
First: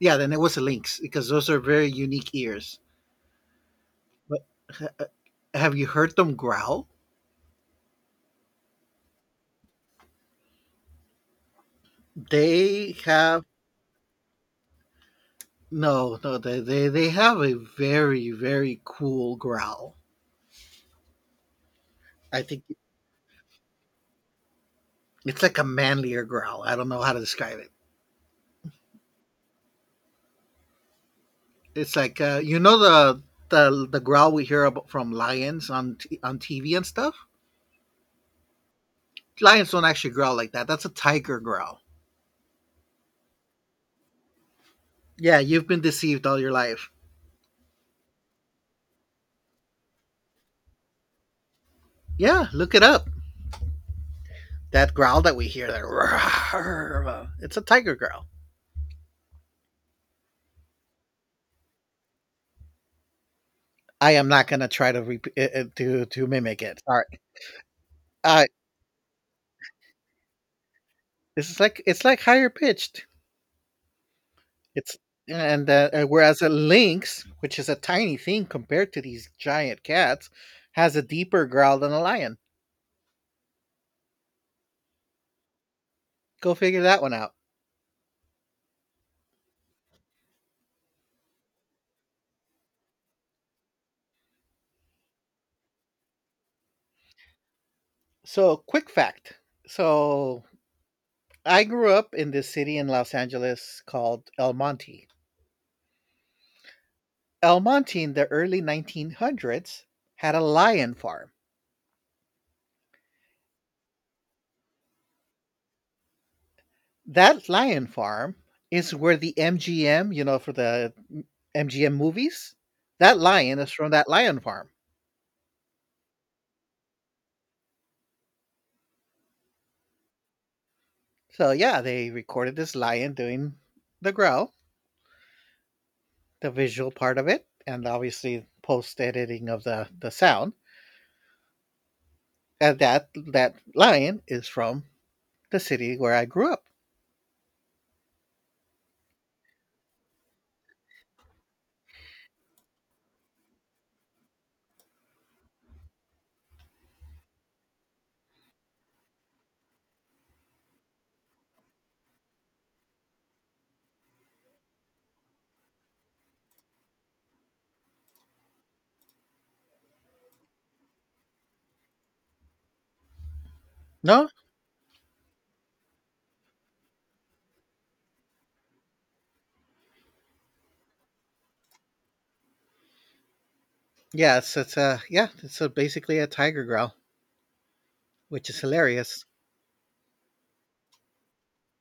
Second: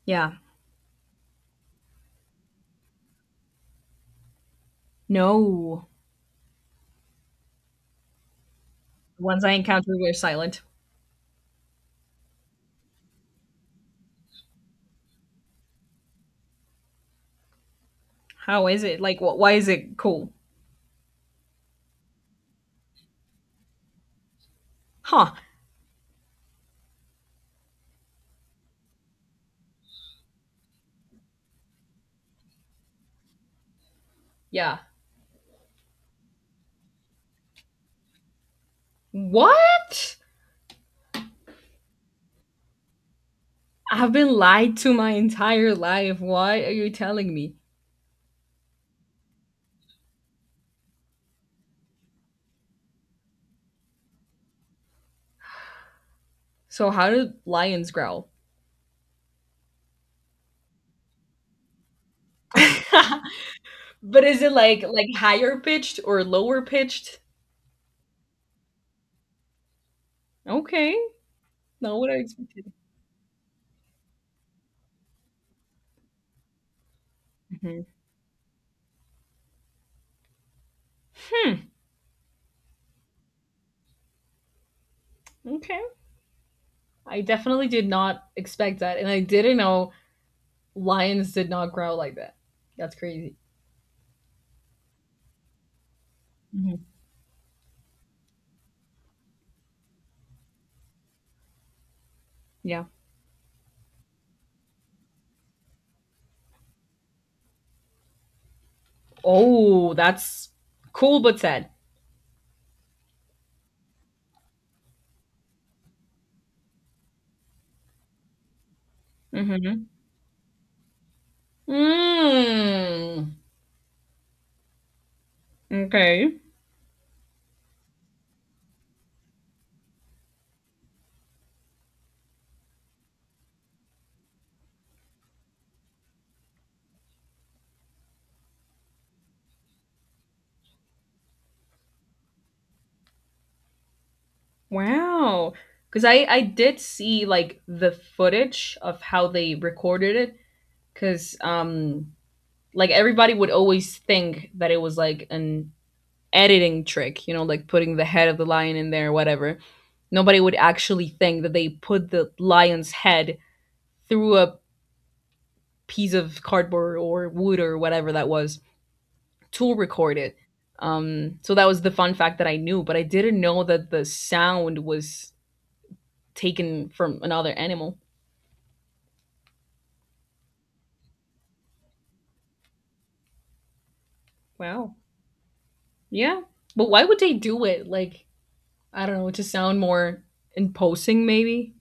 Speaker 1: yeah, then
Speaker 2: Yeah.
Speaker 1: it was the lynx because those are very unique ears. But ha- uh, have you
Speaker 2: No.
Speaker 1: heard them growl?
Speaker 2: The ones I encountered were silent.
Speaker 1: They have no, no, they, they they have a very
Speaker 2: How
Speaker 1: very
Speaker 2: is it? Like
Speaker 1: cool
Speaker 2: wh- why is it
Speaker 1: growl.
Speaker 2: cool?
Speaker 1: I think
Speaker 2: Huh.
Speaker 1: it's like a manlier growl. I don't know how to describe it. It's like uh, you know the the the growl we hear
Speaker 2: Yeah.
Speaker 1: about from lions on t- on T V and stuff. Lions don't actually
Speaker 2: What?
Speaker 1: growl like that. That's a tiger growl.
Speaker 2: I've been lied to my
Speaker 1: Yeah, you've
Speaker 2: entire
Speaker 1: been
Speaker 2: life.
Speaker 1: deceived all your
Speaker 2: Why are
Speaker 1: life.
Speaker 2: you telling me?
Speaker 1: Yeah, look it up. That growl that we hear, that [LAUGHS]
Speaker 2: So how do
Speaker 1: it's a
Speaker 2: lions
Speaker 1: tiger growl.
Speaker 2: growl? [LAUGHS]
Speaker 1: I
Speaker 2: But
Speaker 1: am
Speaker 2: is
Speaker 1: not
Speaker 2: it
Speaker 1: gonna
Speaker 2: like
Speaker 1: try to
Speaker 2: like
Speaker 1: rep- uh,
Speaker 2: higher
Speaker 1: uh,
Speaker 2: pitched
Speaker 1: to
Speaker 2: or
Speaker 1: to mimic
Speaker 2: lower
Speaker 1: it. Sorry,
Speaker 2: pitched?
Speaker 1: uh,
Speaker 2: Okay.
Speaker 1: this is like
Speaker 2: Not
Speaker 1: it's
Speaker 2: what I
Speaker 1: like higher
Speaker 2: expected.
Speaker 1: pitched. It's and uh, uh, whereas a lynx, which is a
Speaker 2: Mhm.
Speaker 1: tiny thing compared to these giant cats, has a deeper
Speaker 2: Hmm.
Speaker 1: growl than a lion.
Speaker 2: Okay.
Speaker 1: Go figure that one
Speaker 2: I
Speaker 1: out.
Speaker 2: definitely did not expect that, and I didn't know lions did not growl like that. That's crazy. Mhm.
Speaker 1: So, quick fact. So, I grew up in this city
Speaker 2: Yeah.
Speaker 1: in Los Angeles called El Monte. El Monte in the early nineteen hundreds
Speaker 2: Oh,
Speaker 1: had a
Speaker 2: that's
Speaker 1: lion
Speaker 2: cool
Speaker 1: farm.
Speaker 2: but sad.
Speaker 1: That lion farm is where the
Speaker 2: Mm-hmm.
Speaker 1: M G M, you know, for the M G M movies, that
Speaker 2: Mm.
Speaker 1: lion is from that lion farm.
Speaker 2: Okay.
Speaker 1: So, yeah, they recorded this lion doing the growl, the visual part of it, and obviously post editing of the the sound. And that that lion is from
Speaker 2: Wow.
Speaker 1: the city
Speaker 2: Because
Speaker 1: where I
Speaker 2: I I
Speaker 1: grew up.
Speaker 2: did see like the footage of how they recorded it. Because um like everybody would always think that it was like an editing trick, you know, like putting the head of the lion in there, whatever. Nobody would actually think that they put the lion's head through a piece of cardboard or wood or whatever that was to record it. Um, so that was the fun fact that I knew, but I didn't know that the
Speaker 1: No?
Speaker 2: sound was taken from another animal.
Speaker 1: Yeah, it's it's
Speaker 2: Wow.
Speaker 1: a yeah, it's a basically a
Speaker 2: Yeah.
Speaker 1: tiger
Speaker 2: But
Speaker 1: growl,
Speaker 2: why would they do it? Like,
Speaker 1: which is
Speaker 2: I don't
Speaker 1: hilarious.
Speaker 2: know, to sound more imposing, maybe?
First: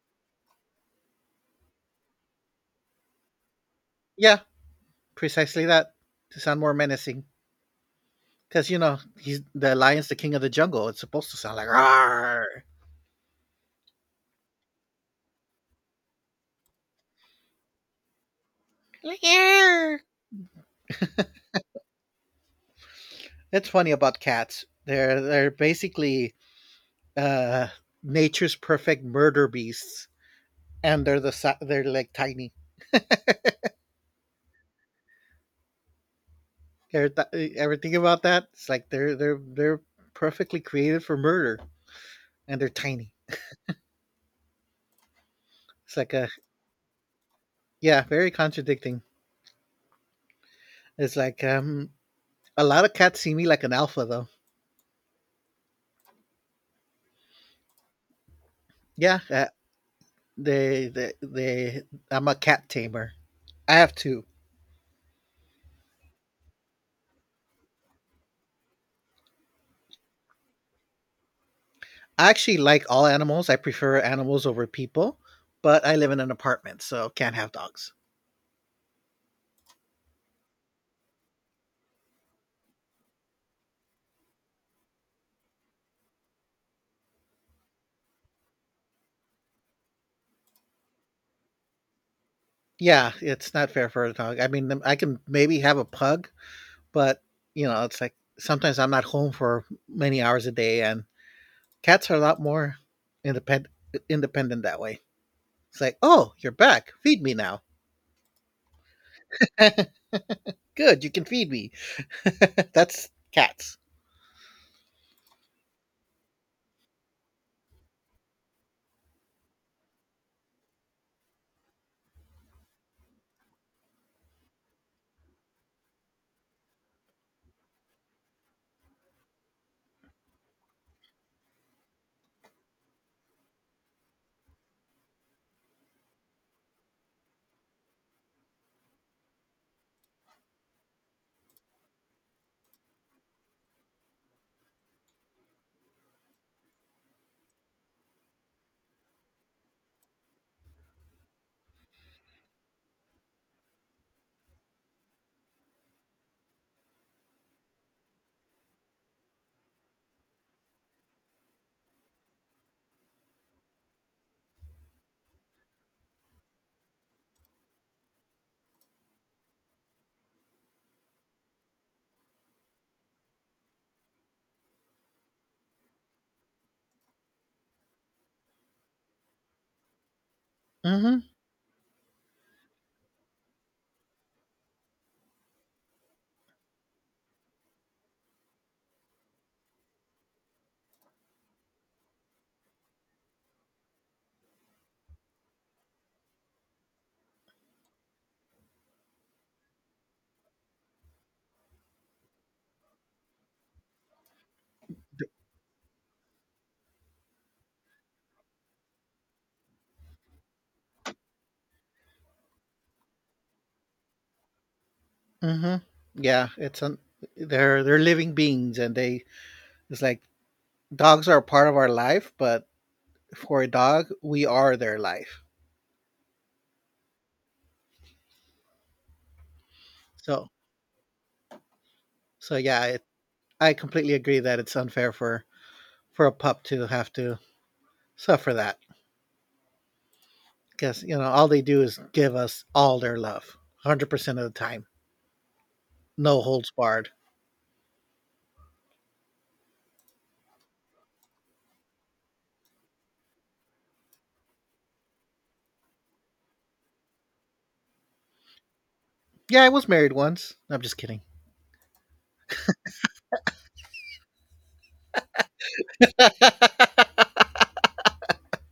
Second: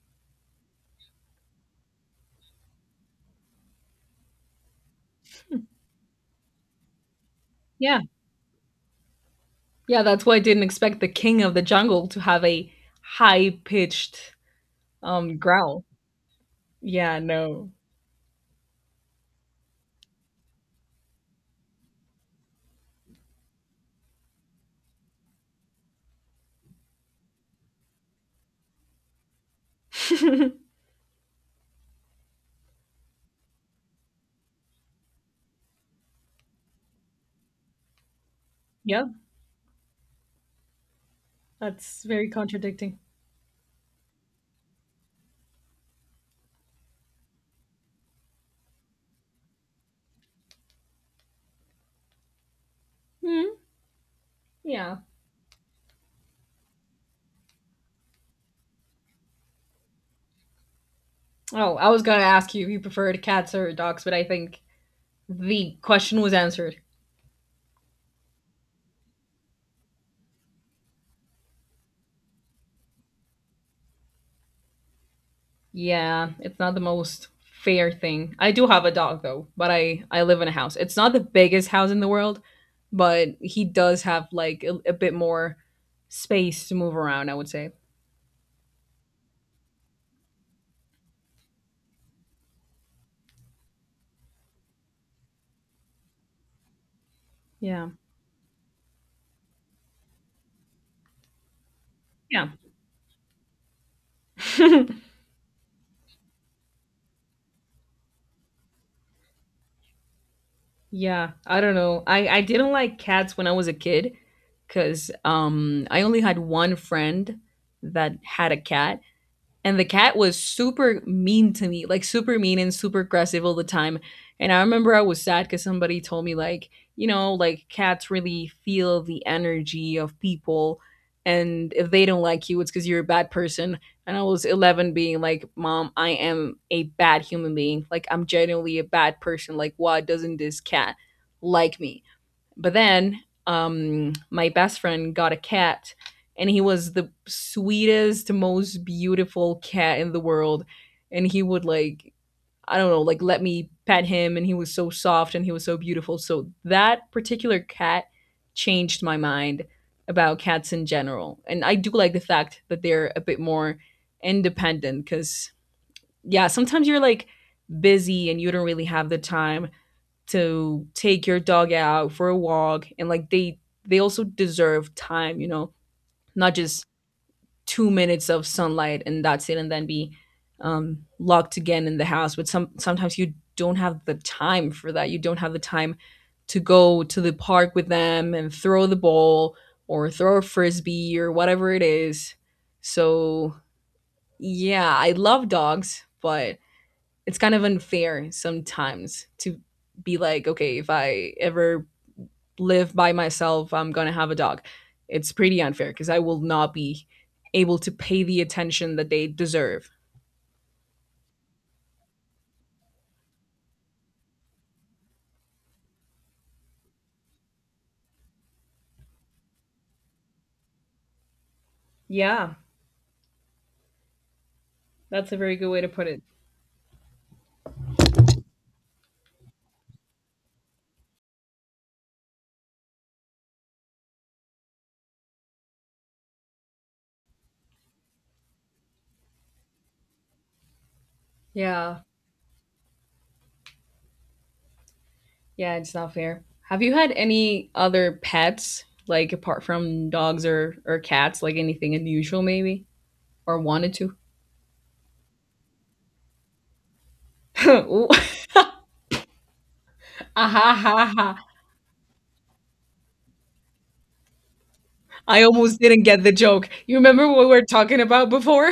Speaker 1: Yeah, precisely that to sound more menacing.
Speaker 2: Yeah.
Speaker 1: Because you know he's the
Speaker 2: Yeah,
Speaker 1: lion's the
Speaker 2: that's
Speaker 1: king
Speaker 2: why I
Speaker 1: of the
Speaker 2: didn't
Speaker 1: jungle. It's
Speaker 2: expect the
Speaker 1: supposed to
Speaker 2: king of
Speaker 1: sound
Speaker 2: the
Speaker 1: like
Speaker 2: jungle to have
Speaker 1: "Rawr."
Speaker 2: a
Speaker 1: [LAUGHS]
Speaker 2: high pitched um growl. Yeah, no.
Speaker 1: Like, "Arr." That's funny about cats. They're they're basically uh, nature's perfect murder beasts,
Speaker 2: [LAUGHS]
Speaker 1: and they're the si- they're like tiny. Ever, th- eh, ever think about that? It's like
Speaker 2: Yeah,
Speaker 1: they're they're they're perfectly created for murder,
Speaker 2: that's very
Speaker 1: and they're
Speaker 2: contradicting.
Speaker 1: tiny. It's like a yeah, very contradicting. It's like um, a lot of cats see me
Speaker 2: Mhm.
Speaker 1: like an alpha though.
Speaker 2: Yeah.
Speaker 1: Yeah, uh, they they
Speaker 2: Oh,
Speaker 1: they.
Speaker 2: I was gonna
Speaker 1: I'm a
Speaker 2: ask you
Speaker 1: cat
Speaker 2: if you
Speaker 1: tamer.
Speaker 2: preferred cats or
Speaker 1: I have
Speaker 2: dogs, but I
Speaker 1: two
Speaker 2: think the question was answered.
Speaker 1: I actually like all animals. I prefer animals over people, but I live in an
Speaker 2: Yeah, it's not the
Speaker 1: apartment, so
Speaker 2: most
Speaker 1: can't have dogs.
Speaker 2: fair thing. I do have a dog though, but I I live in a house. It's not the biggest house in the world, but he does have like a, a bit more space to move around. I would say.
Speaker 1: Yeah, it's not fair for a dog. I mean, I can maybe have a pug, but you know,
Speaker 2: Yeah.
Speaker 1: it's like sometimes I'm not home for many hours a day, and cats are a lot
Speaker 2: Yeah.
Speaker 1: more independent independent that way.
Speaker 2: [LAUGHS]
Speaker 1: It's like, oh, you're back. Feed me now. [LAUGHS] Good, you can
Speaker 2: Yeah,
Speaker 1: feed
Speaker 2: I
Speaker 1: me.
Speaker 2: don't know. I I didn't
Speaker 1: [LAUGHS]
Speaker 2: like
Speaker 1: That's
Speaker 2: cats when I was a
Speaker 1: cats.
Speaker 2: kid cuz um I only had one friend that had a cat, and the cat was super mean to me, like super mean and super aggressive all the time. And I remember I was sad because somebody told me, like, you know, like cats really feel the energy of people. And if they don't like you, it's because you're a bad person. And I was eleven being like, Mom, I am a bad human being. Like, I'm genuinely a bad person. Like, why doesn't this cat like me? But then, um, my best friend got a cat, and he was the sweetest, most beautiful cat in the world. And he would, like, I don't know, like let me pet him, and he was so soft and he was so beautiful. So that particular cat changed my mind about cats in general. And I do like the fact that they're a bit more independent because, yeah, sometimes you're like busy and you don't really have the time to take your dog out for a walk, and like they they also deserve time, you know, not just two minutes of sunlight and that's it, and then be um,
Speaker 1: Mm-hmm.
Speaker 2: locked again in the house. But some sometimes you don't have the time for that, you don't have the time to go to the park with them and throw the ball or throw a frisbee or whatever it is. So yeah, I love dogs, but it's kind of unfair sometimes to be like, okay, if I ever live by myself, I'm going to have a dog. It's pretty unfair because I will not be able to pay the attention that they deserve.
Speaker 1: Mm-hmm. Yeah, it's un- they're they're living beings, and they it's like dogs are part of our life,
Speaker 2: Yeah,
Speaker 1: but for a dog, we are their
Speaker 2: that's a
Speaker 1: life.
Speaker 2: very good way to put it.
Speaker 1: So, so yeah, it, I completely agree that it's unfair for for a pup to have to suffer that because you know all they do is
Speaker 2: Yeah,
Speaker 1: give us all their love, hundred percent of the time,
Speaker 2: yeah, it's not
Speaker 1: no
Speaker 2: fair.
Speaker 1: holds
Speaker 2: Have you
Speaker 1: barred.
Speaker 2: had any other pets, like apart from dogs or or cats, like anything unusual maybe, or wanted to? [LAUGHS] Ooh. [LAUGHS]
Speaker 1: Yeah, I was married
Speaker 2: Ah,
Speaker 1: once.
Speaker 2: ha,
Speaker 1: No, I'm just
Speaker 2: ha,
Speaker 1: kidding.
Speaker 2: ha. I almost didn't get the joke.
Speaker 1: [LAUGHS]
Speaker 2: You remember what we were talking about before?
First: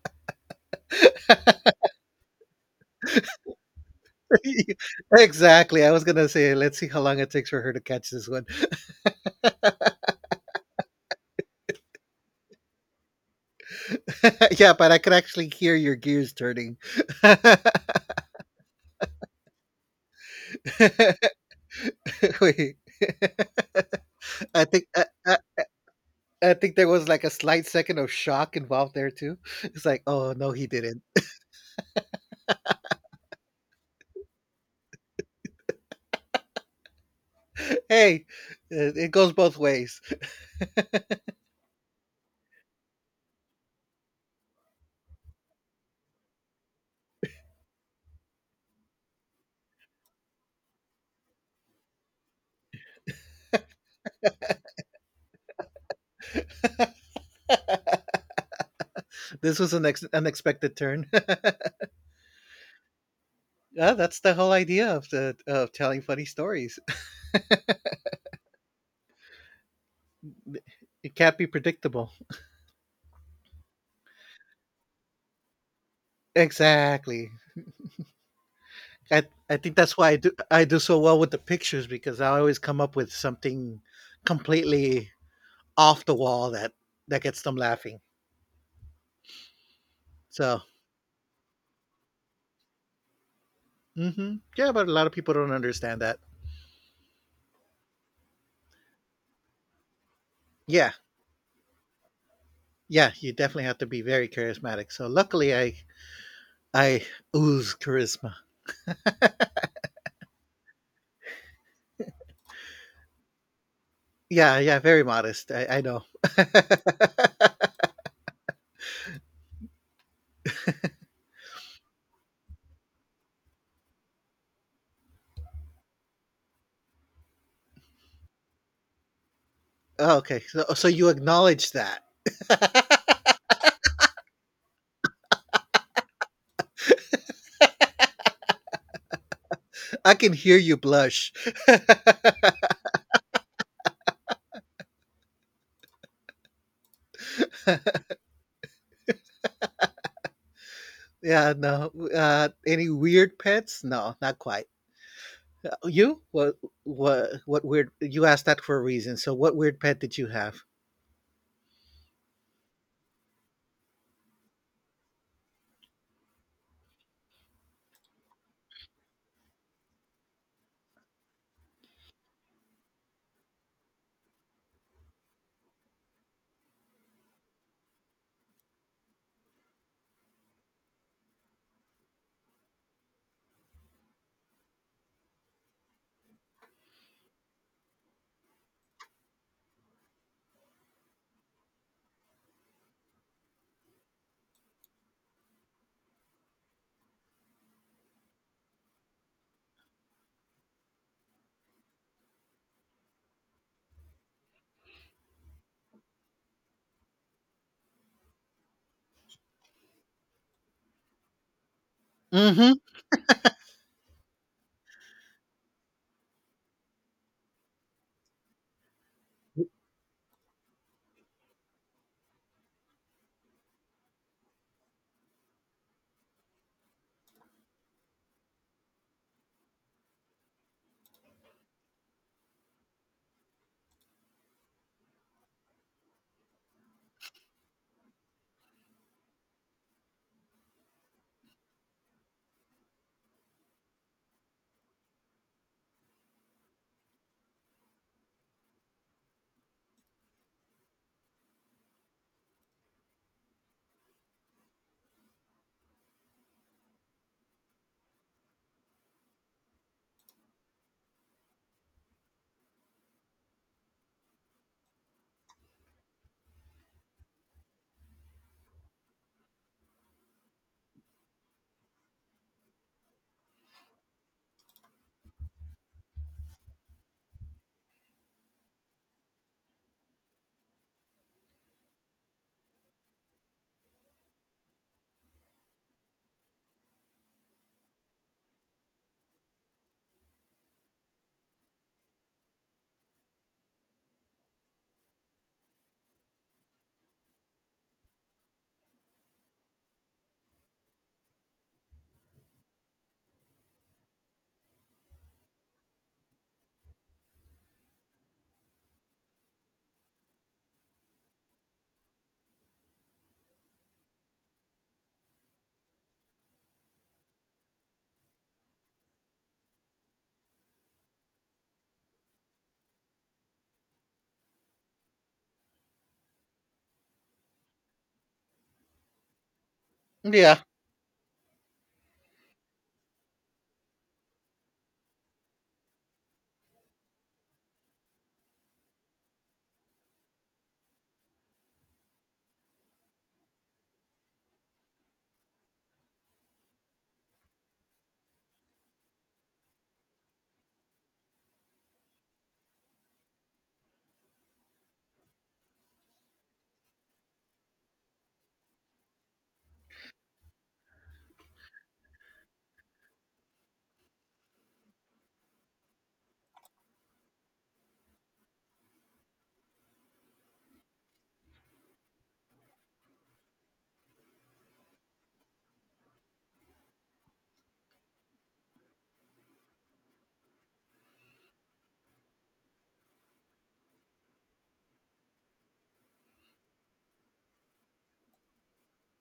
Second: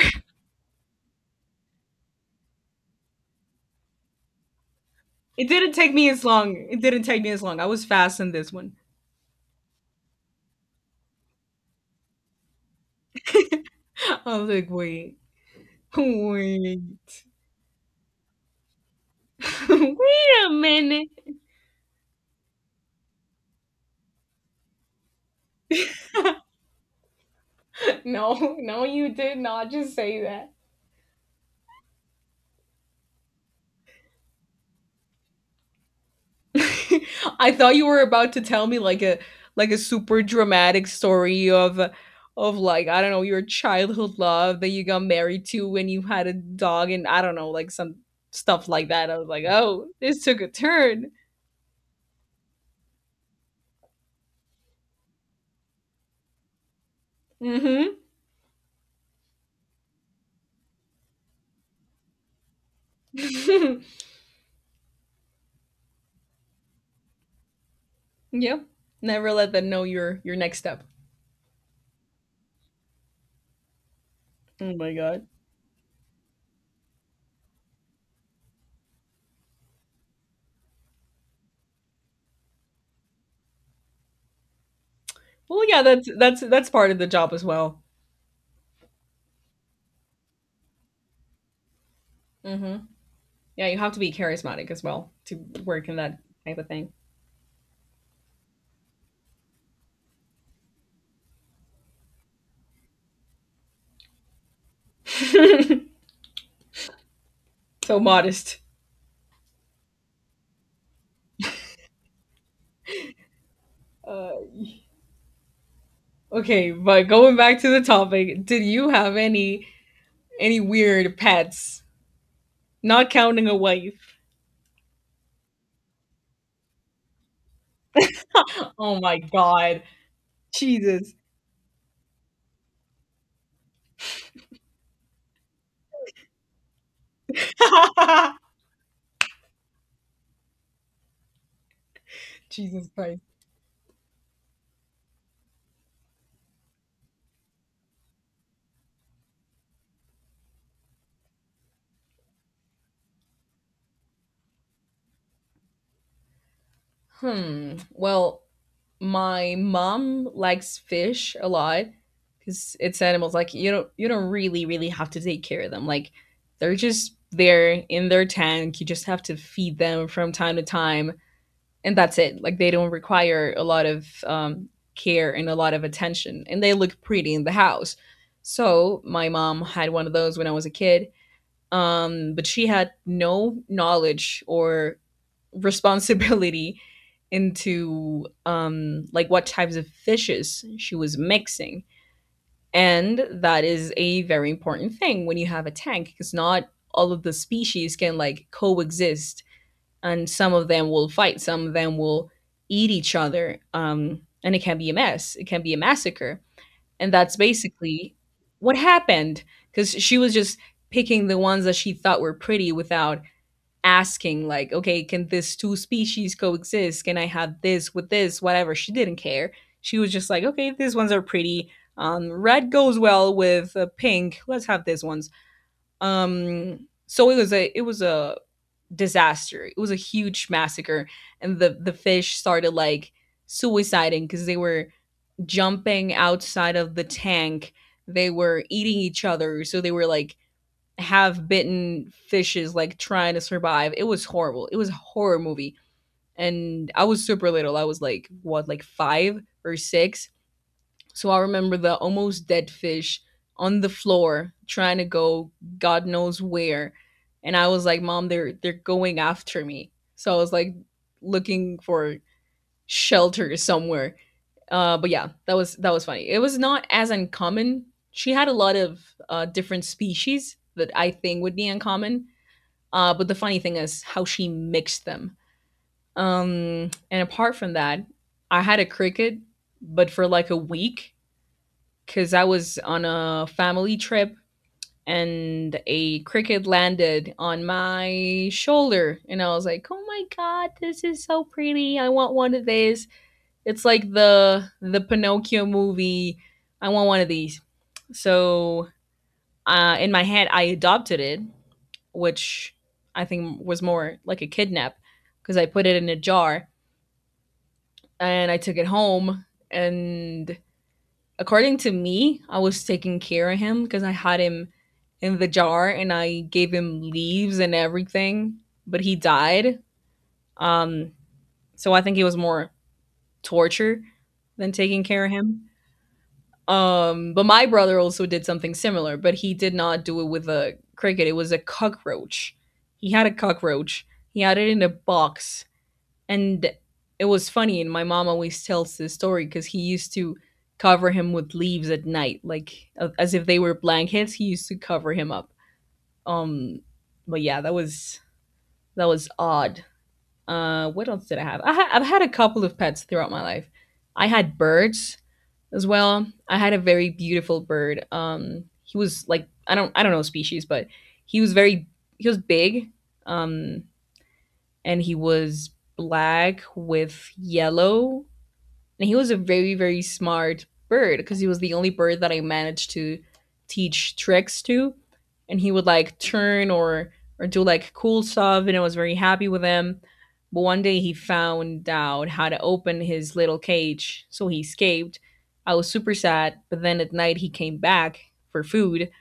Speaker 2: [LAUGHS] It didn't
Speaker 1: exactly. I
Speaker 2: take
Speaker 1: was
Speaker 2: me as
Speaker 1: gonna say,
Speaker 2: long.
Speaker 1: let's
Speaker 2: It
Speaker 1: see how
Speaker 2: didn't
Speaker 1: long
Speaker 2: take
Speaker 1: it
Speaker 2: me as
Speaker 1: takes
Speaker 2: long.
Speaker 1: for
Speaker 2: I
Speaker 1: her to
Speaker 2: was
Speaker 1: catch
Speaker 2: fast
Speaker 1: this
Speaker 2: in
Speaker 1: one.
Speaker 2: this one. [LAUGHS] I was
Speaker 1: [LAUGHS]
Speaker 2: like,
Speaker 1: yeah, but I could
Speaker 2: wait.
Speaker 1: actually hear your gears turning.
Speaker 2: Wait.
Speaker 1: [LAUGHS]
Speaker 2: [LAUGHS] Wait a minute.
Speaker 1: Wait. [LAUGHS] I think I, I,
Speaker 2: [LAUGHS]
Speaker 1: I think there was like a slight second of shock
Speaker 2: No, no,
Speaker 1: involved
Speaker 2: you
Speaker 1: there too.
Speaker 2: did not
Speaker 1: It's
Speaker 2: just
Speaker 1: like,
Speaker 2: say
Speaker 1: oh no,
Speaker 2: that.
Speaker 1: he didn't.
Speaker 2: [LAUGHS] I thought you were
Speaker 1: Hey,
Speaker 2: about to tell me
Speaker 1: it
Speaker 2: like
Speaker 1: it
Speaker 2: a
Speaker 1: goes both
Speaker 2: like a
Speaker 1: ways.
Speaker 2: super dramatic story of of like, I don't know, your childhood love that you got married to when you had a dog, and I don't know, like some stuff like that. I was like, oh, this took a turn. Mm-hmm.
Speaker 1: [LAUGHS] This was an ex- unexpected turn. [LAUGHS] yeah, that's the whole idea of the of telling funny stories. [LAUGHS]
Speaker 2: [LAUGHS] Yep. Never let them know your your next step.
Speaker 1: It can't be predictable.
Speaker 2: Oh my god.
Speaker 1: Exactly. I I think that's why I do I do so well with the pictures because I always come up with something completely
Speaker 2: Well, yeah,
Speaker 1: off
Speaker 2: that's
Speaker 1: the
Speaker 2: that's
Speaker 1: wall
Speaker 2: that's
Speaker 1: that
Speaker 2: part of the
Speaker 1: that
Speaker 2: job
Speaker 1: gets
Speaker 2: as
Speaker 1: them
Speaker 2: well.
Speaker 1: laughing. So,
Speaker 2: Mm-hmm. Yeah, you have to be
Speaker 1: hmm
Speaker 2: charismatic
Speaker 1: yeah,
Speaker 2: as
Speaker 1: but a lot
Speaker 2: well
Speaker 1: of people
Speaker 2: to
Speaker 1: don't
Speaker 2: work in
Speaker 1: understand
Speaker 2: that
Speaker 1: that.
Speaker 2: type of thing.
Speaker 1: Yeah, Yeah, you definitely have to be very charismatic. So luckily, I
Speaker 2: [LAUGHS]
Speaker 1: I ooze
Speaker 2: So
Speaker 1: charisma.
Speaker 2: modest. Uh,
Speaker 1: Yeah, yeah, very modest. I, I know. [LAUGHS]
Speaker 2: okay, but going back to the topic, did you have any any weird pets? Not counting a wife. Oh my god.
Speaker 1: Oh, okay, so so you
Speaker 2: Jesus.
Speaker 1: acknowledge that. [LAUGHS]
Speaker 2: [LAUGHS]
Speaker 1: I can hear you blush.
Speaker 2: Jesus Christ.
Speaker 1: [LAUGHS] yeah, no. Uh, any weird pets? No, not quite. Uh, You? What? What? What
Speaker 2: Hmm.
Speaker 1: weird? You
Speaker 2: Well,
Speaker 1: asked that for a reason. So,
Speaker 2: my
Speaker 1: what weird pet did you
Speaker 2: mom
Speaker 1: have?
Speaker 2: likes fish a lot because it's animals, like, you don't you don't really really have to take care of them. Like, they're just there in their tank, you just have to feed them from time to time, and that's it. Like, they don't require a lot of um, care and a lot of attention, and they look pretty in the house. So my mom had one of those when I was a kid. Um, but she had no knowledge or responsibility [LAUGHS] into, um, like, what types of fishes she was mixing. And that is a very important thing when you have a tank, because not all of the species can like coexist, and some of them will fight, some of them will eat each other, um, and it can be a mess, it can be a massacre. And that's basically what happened, because she was just picking the ones that she thought were pretty
Speaker 1: Mm-hmm.
Speaker 2: without asking, like, okay, can this two species coexist? Can I have this with this? Whatever. She didn't care. She was just like, okay, these ones are pretty. Um, red goes well with uh, pink. Let's have these ones. Um, so it was a it was a disaster. It was a huge massacre, and the the fish started like suiciding because they were jumping outside of the tank. They were eating each other. So they were like half bitten fishes, like trying to survive. It was horrible. It was a horror movie. And I was super little. I was like, what, like five or six? So I remember the almost dead fish on the floor trying to go God knows where. And I was like, Mom, they're they're going after me. So I was like looking for shelter somewhere. Uh, but yeah, that was that was funny. It was not as uncommon. She had a lot of uh, different species that I think would be uncommon. Uh, but the funny thing is how she mixed them. Um, and apart from that, I had a cricket, but for like a week because I was on a family trip, and a cricket landed on my shoulder and I was like, "Oh my god, this is so pretty. I want one of these." It's like the the Pinocchio movie. I want one of these. So uh, in my head, I adopted it, which I think was more like a kidnap because I put it in a jar and I took it home. And according to me, I was taking care of him because I had him in the jar and I gave him leaves and everything, but he died. Um, so I think it was more torture than taking care of him. Um, but my brother also did something similar, but he did not do it with
Speaker 1: Yeah.
Speaker 2: a cricket. It was a cockroach. He had a cockroach. He had it in a box, and it was funny. And my mom always tells this story because he used to cover him with leaves at night, like a- as if they were blankets. He used to cover him up. Um, but yeah, that was that was odd. Uh, what else did I have? I ha- I've had a couple of pets throughout my life. I had birds as well. I had a very beautiful bird. Um, he was like, I don't I don't know species, but he was very, he was big, um, and he was black with yellow, and he was a very very smart bird because he was the only bird that I managed to teach tricks to, and he would like turn or or do like cool stuff, and I was very happy with him. But one day he found out how to open his little cage, so he escaped. I was super sad, but then at night he came back for food,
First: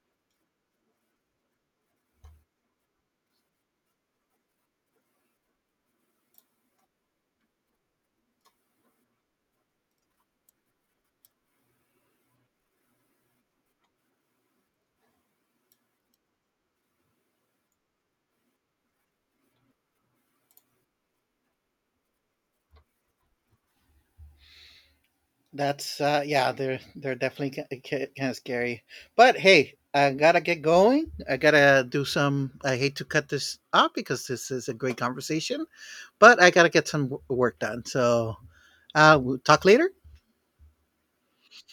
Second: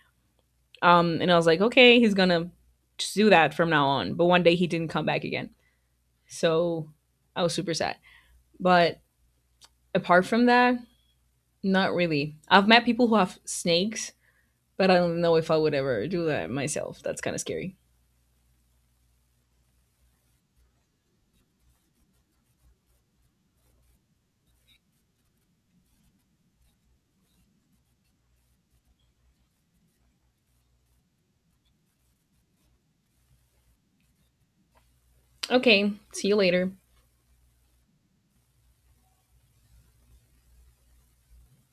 Speaker 2: um, and I was like, okay, he's gonna just do that from now on. But one day he didn't come back again, so I was super sad. But apart from that, not really. I've met people who have snakes, but I don't know if I would ever do that myself. That's kind of scary.
Speaker 1: That's uh yeah, they're they're definitely kind of scary. But hey, I gotta get going. I gotta do some. I hate to cut this off because this is a great conversation,
Speaker 2: Okay, see you
Speaker 1: but I gotta
Speaker 2: later.
Speaker 1: get some w- work done. So uh, we'll talk later.